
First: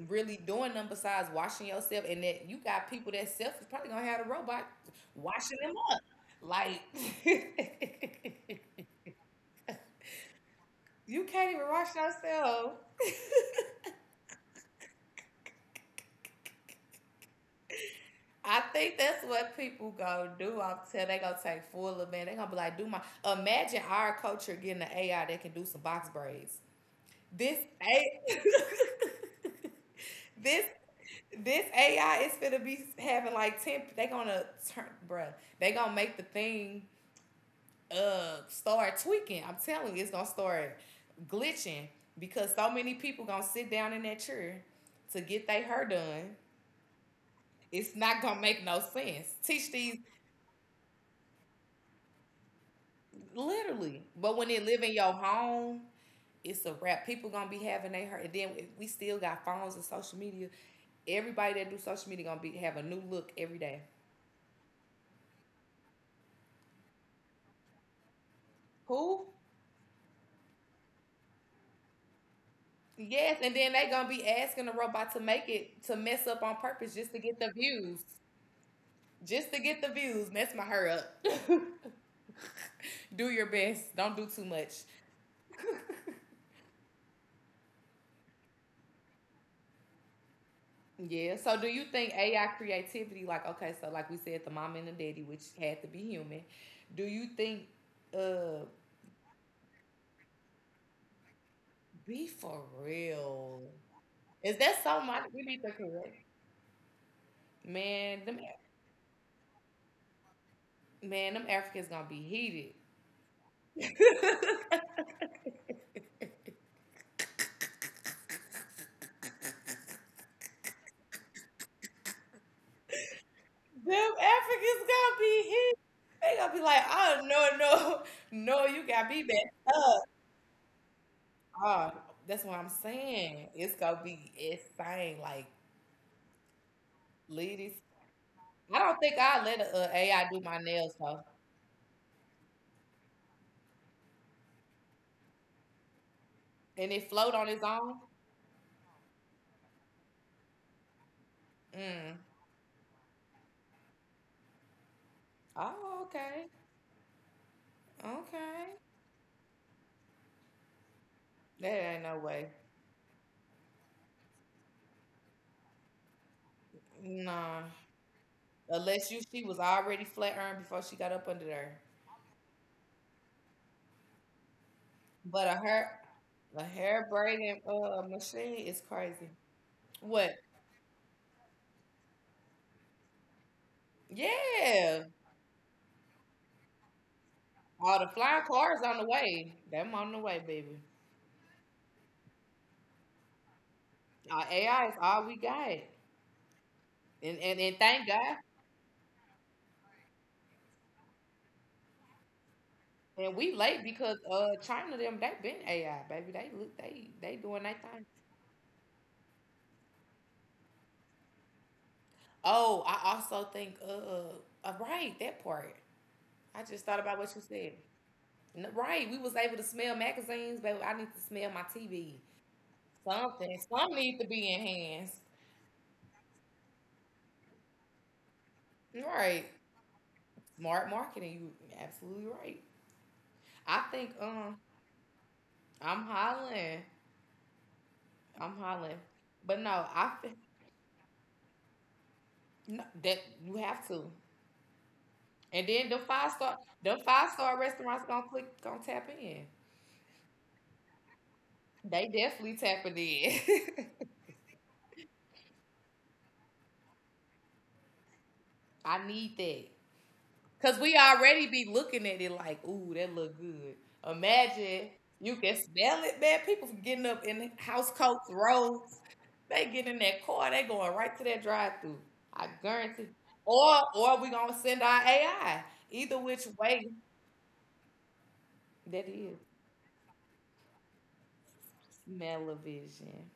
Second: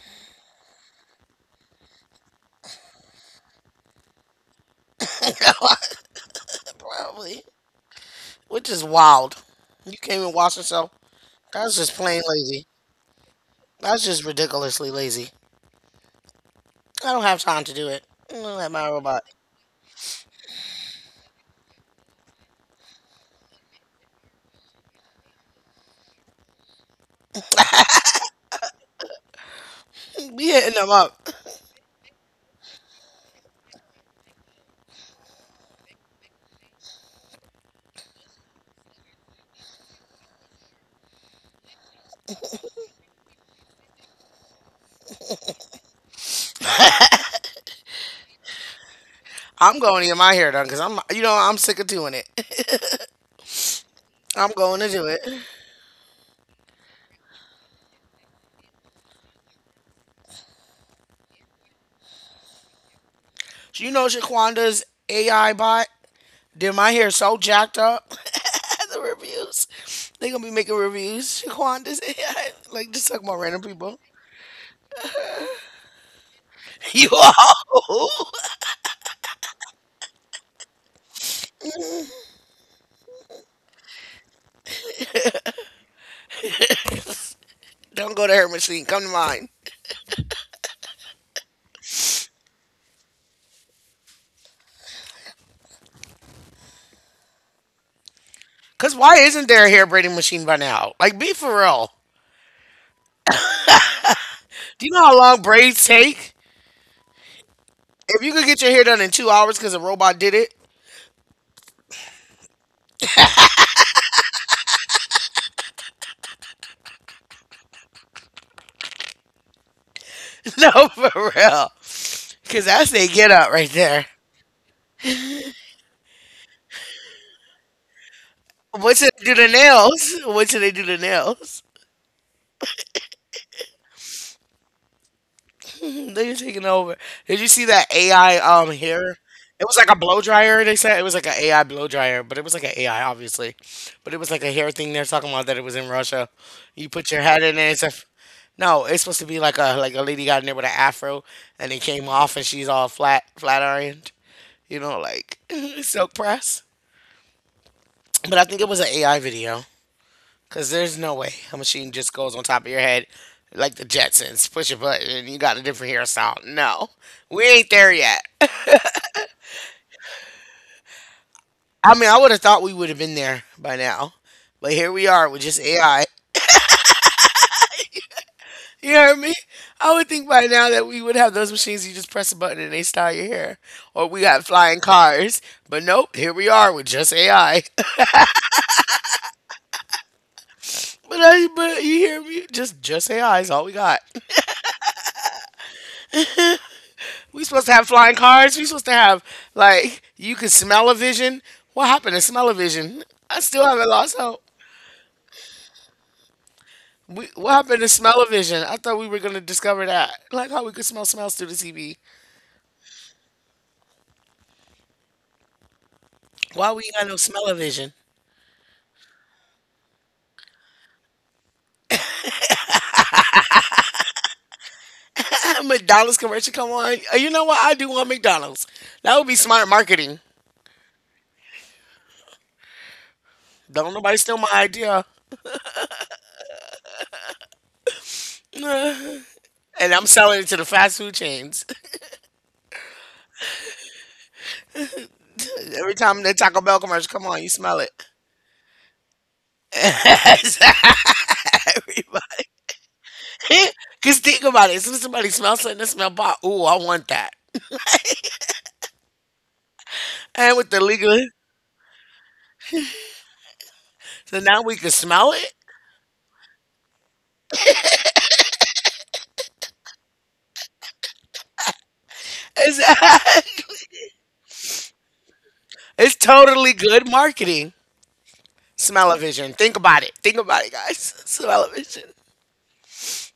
really doing them besides washing yourself, and that you got people that self is probably gonna have a robot washing them up. Like, Probably. Which is wild. You can't even wash yourself. you can't even That's just wash plain lazy. yourself. That's just ridiculously lazy. I don't have time to do it. I'm gonna I let my think robot. that's what people go do. I'm telling, they gonna take full of man. They gonna be like, do my, imagine our culture getting an AI that can do some box braids. This A We this hitting them up. this AI is gonna be having like 10. They gonna turn, bruh. They gonna make the thing start tweaking. I'm telling you, it's gonna start glitching because so many people gonna sit down in that chair to get their hair done. It's not gonna make no sense. Teach I'm these going to get my hair done because I'm, you know, I'm sick of doing it. literally, but when I'm they going live to in do your it. home, it's a wrap. People gonna be having their hair, and then if we still got phones and social media. Everybody that do social media gonna be have a new look every day. You know Shaquanda's AI bot did my hair so jacked up. The Who? reviews? They gonna be making reviews. Shaquanda's AI, like just talking Yes, about and random then they people. gonna be asking the robot to make it to mess up on purpose You just to get the views. all Just to get the views. And that's my hurry up. do your best. Don't do too much. don't go to her machine. Come to mine. Yeah. So, do you think AI creativity, like okay, so like we said, the mom and the daddy, which had to be human. Do you think uh Cause why isn't there a hair braiding machine by now? Like, be for real. be for real? Is that Do you so know how much long we need to braids correct? take? If Man, you could get your hair done in 2 hours because a robot did it, them Africans gonna be heated. them no, for real. Because I say get out right there. Africans gonna be heated. They gonna be like, oh no, no, no, you What got should me they do to back up. nails? What should they do to nails? God, that's what I'm saying. It's gonna be insane. Like, They're taking over. Did you see ladies, that AI I don't hair? think I let It was like a blow AI do my dryer. They nails said it was though, like an AI blow dryer, but it was like an AI, obviously. But it was like a hair thing they're talking about that it was in Russia. You and it put your float head on in its there. Own. No, it's supposed to be like a lady got in there with an afro, and it came Mm. off, and she's all flat ironed. You know, like Oh, silk okay, press. But I think it okay. was an AI video. Because there's no way a That machine ain't just no goes on way. top of your head like the Jetsons, push a button, and you got a different hairstyle. No, we Nah, ain't there yet. unless you she was already flat iron before she got up under there. I mean, I would have thought we would have been there by now, but here we are with But just AI. a hair braiding machine is You hear crazy. me? I would What? think by now that we would have those machines. You just press a button and they style your hair, or we got flying Yeah. cars. But nope, here we are with just AI. All the flying cars on the way. Them on the way, baby. But you hear me? Just AI is all we got. Our AI is all we got. And We and, supposed to and have thank flying God. cars. We supposed to have like you could smell a vision. What happened to smell a vision? And I we still late haven't because lost hope. China them they been AI, baby. They look We, they what doing their happened to thing. smell a vision? I thought we were gonna discover that, like how we could smell smells through the TV. Oh, I also think right, that part. I Why just we ain't thought got no about what you smell a said. vision? Right, we was able to smell magazines, baby. I need to smell my TV. Some need to be enhanced. McDonald's commercial come on. You know what? I do want McDonald's. That would be Right. smart marketing. Smart marketing, you absolutely right. I Don't think nobody steal my um idea. I'm hollering. I'm hollering. But no, And I'm I fe- selling it to the fast food chains. No, that you have to. And then Every time the Taco Bell the commercial come five on, you star smell it. restaurants gonna click, gonna tap in. They Everybody. definitely tapping in. Because think about it. As soon as somebody smells something, they smell pot. Ooh, I want that. I need that And with because the we legal, already be looking at it like, ooh, that look good. so now we Imagine can smell you it. can smell it, man. People getting up in house coats, roads. They get in that car, they going right to that drive through. I It's, guarantee. Or we gonna send our AI. it's Either which totally way, good marketing. that is Smell-o-vision. Think about it. Think about it, guys. Smell-o-vision. smell-o-vision.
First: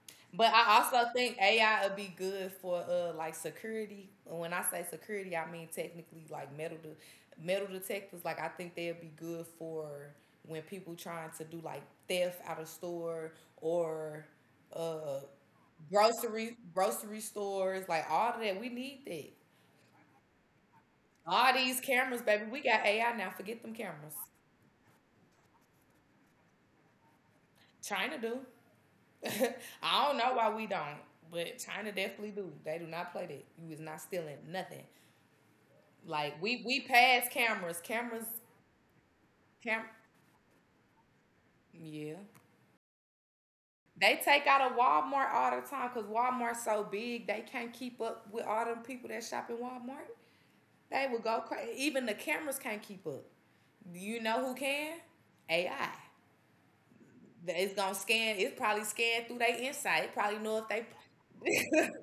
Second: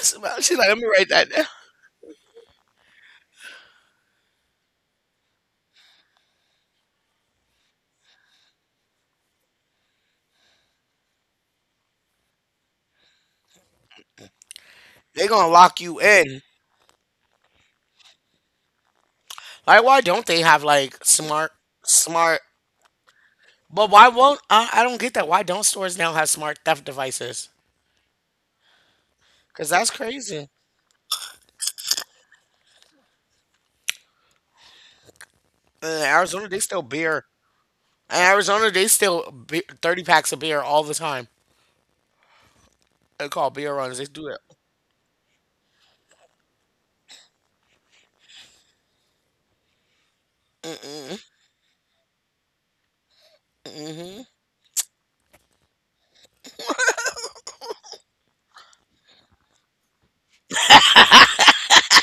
Smell. But She's like, I let me write also that think down. AI would be good for like security. And when I say security, I mean technically like metal detectors. Like I think they'd be good for when people trying to do like theft out of store or uh They're going to lock you in. grocery stores. Like all of that, we need that. Like, why don't they have, like, All smart, these cameras, smart. baby. We got AI now. Forget them But why cameras. won't, I don't get that. Why don't stores now have smart theft devices? China do. Because that's I don't know crazy. why we don't, but China definitely do. They do not play that. You is not stealing nothing. In Like Arizona, they we still beer. pass cameras, In cameras, Arizona, they still be- cam. 30 packs of beer all the time. Yeah, They call beer runs. They they do it. take out of Walmart all the time because Walmart's so big they can't keep up with all them people that shop in Walmart. They will go crazy. Even the cameras can't keep up. You Mm-hmm. know who can? AI. It's gonna scan. It's probably scan through their insight. It probably know if they.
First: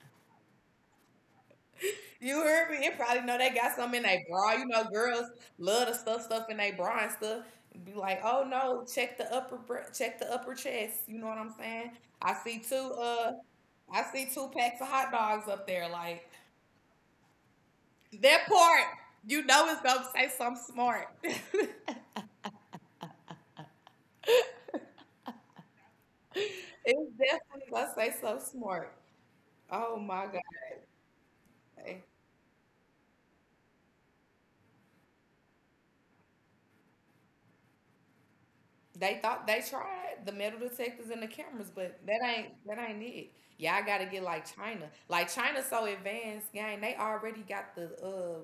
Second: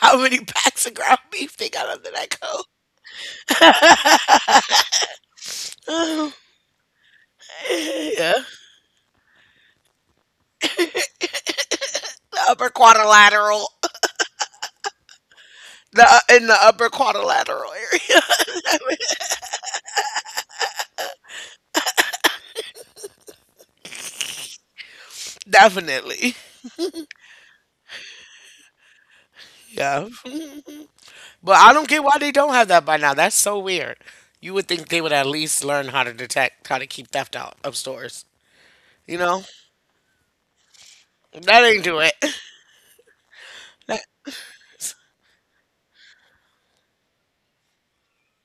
How many packs of ground beef they got under that You coat? heard me. You probably know they got some in their bra. You know, girls love to stuff stuff in their bra and stuff. Be Oh, like, yeah. oh no, check the upper chest. You know what I'm saying? I The see upper two uh quadrilateral. I see two packs of hot dogs up there. The, Like in the upper quadrilateral area. that part, you know it's gonna say something smart. It's Definitely. definitely gonna say something smart. Oh Yeah. my god. But I don't get why they don't have that by now. That's so weird. You would think they would at least learn how to detect, how to keep theft out of stores. You They know? thought they tried the metal detectors and the That cameras, ain't but do it. That ain't it. Y'all That- gotta get like China. Like China so advanced, gang, they already got the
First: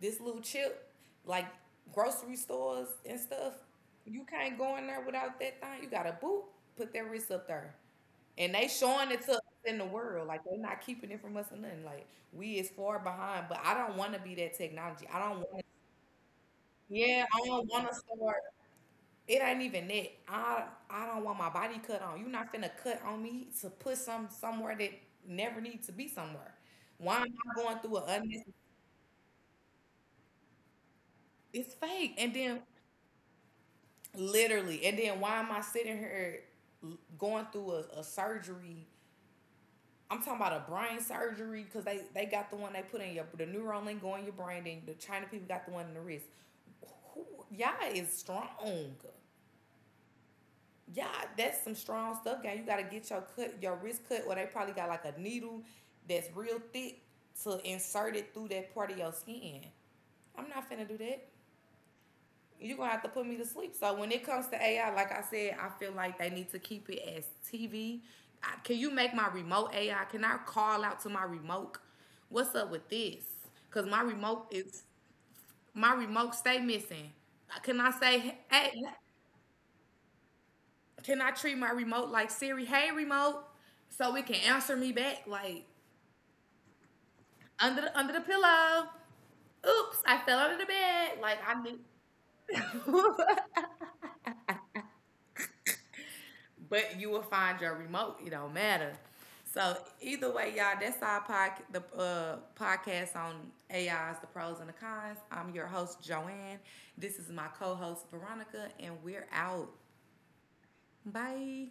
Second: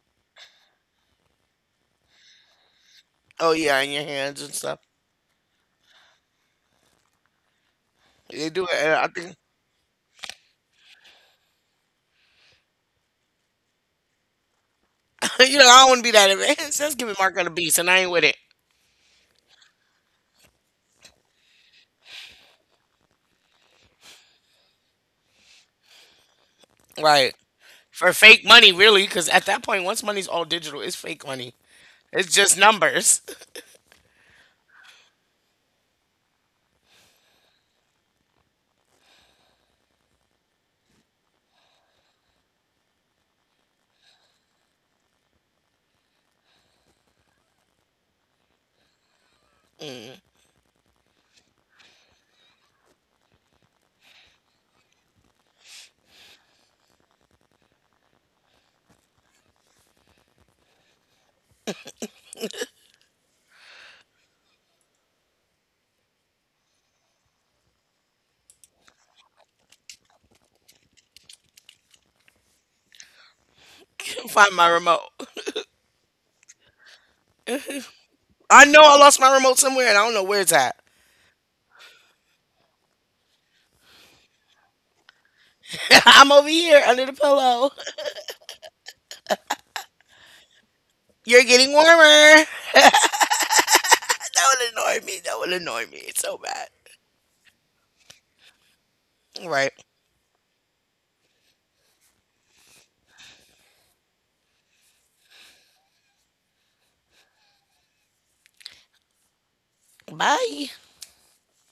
this little chip, like grocery stores and oh, stuff. yeah, in your You hands and can't go stuff. in there without that thing. You gotta boop, put that wrist up there. They And do they it. And I showing it to think us in the world. Like they're not keeping it from us or nothing. Like we is far behind. But I don't wanna be that technology. I don't you wanna know, I don't want to be that advanced. That's giving yeah, Mark on I the don't beast, and wanna I ain't with it. start it ain't even that. I don't want my body cut on. You're not finna cut on me to put some somewhere that never needs to be somewhere. Why am Right. I going through a For fake unnecessary? money, really, because at that point, once money's all digital, it's fake money. It's fake. It's And just then numbers. literally, and then why am I sitting here going through a surgery? I'm talking about a brain surgery because they got the one they put in your the neural link going in your brain. Then the China people got the one in the wrist. Who, y'all is strong. Yeah, that's some strong stuff, gang. You gotta get your cut, your wrist cut, or they probably got like a needle that's real thick to insert it through that part of your skin. I'm not finna do that. You're gonna have to put me to sleep. So when it comes to AI, like I said, I feel like they need to keep it as TV. Can you make my remote AI? Can I call out to my remote? What's up with this? Cause Can't find my remote. my remote stay missing. Can I say, I hey, know I lost my remote somewhere, and I don't know where it's at. can I treat my remote like Siri? Hey, remote, so it can answer me back. Like I'm over here under the pillow. Under the pillow. Oops, I fell under the bed. Like You're I getting warmer. knew. That would annoy me. That would annoy me. It's so bad. But you will find your remote. It don't matter. Right. So either way, y'all, that's our pod, the podcast on AIs, the pros and the cons. I'm your host Joanne. This is my co-host Veronica, and we're out. Bye. Bye.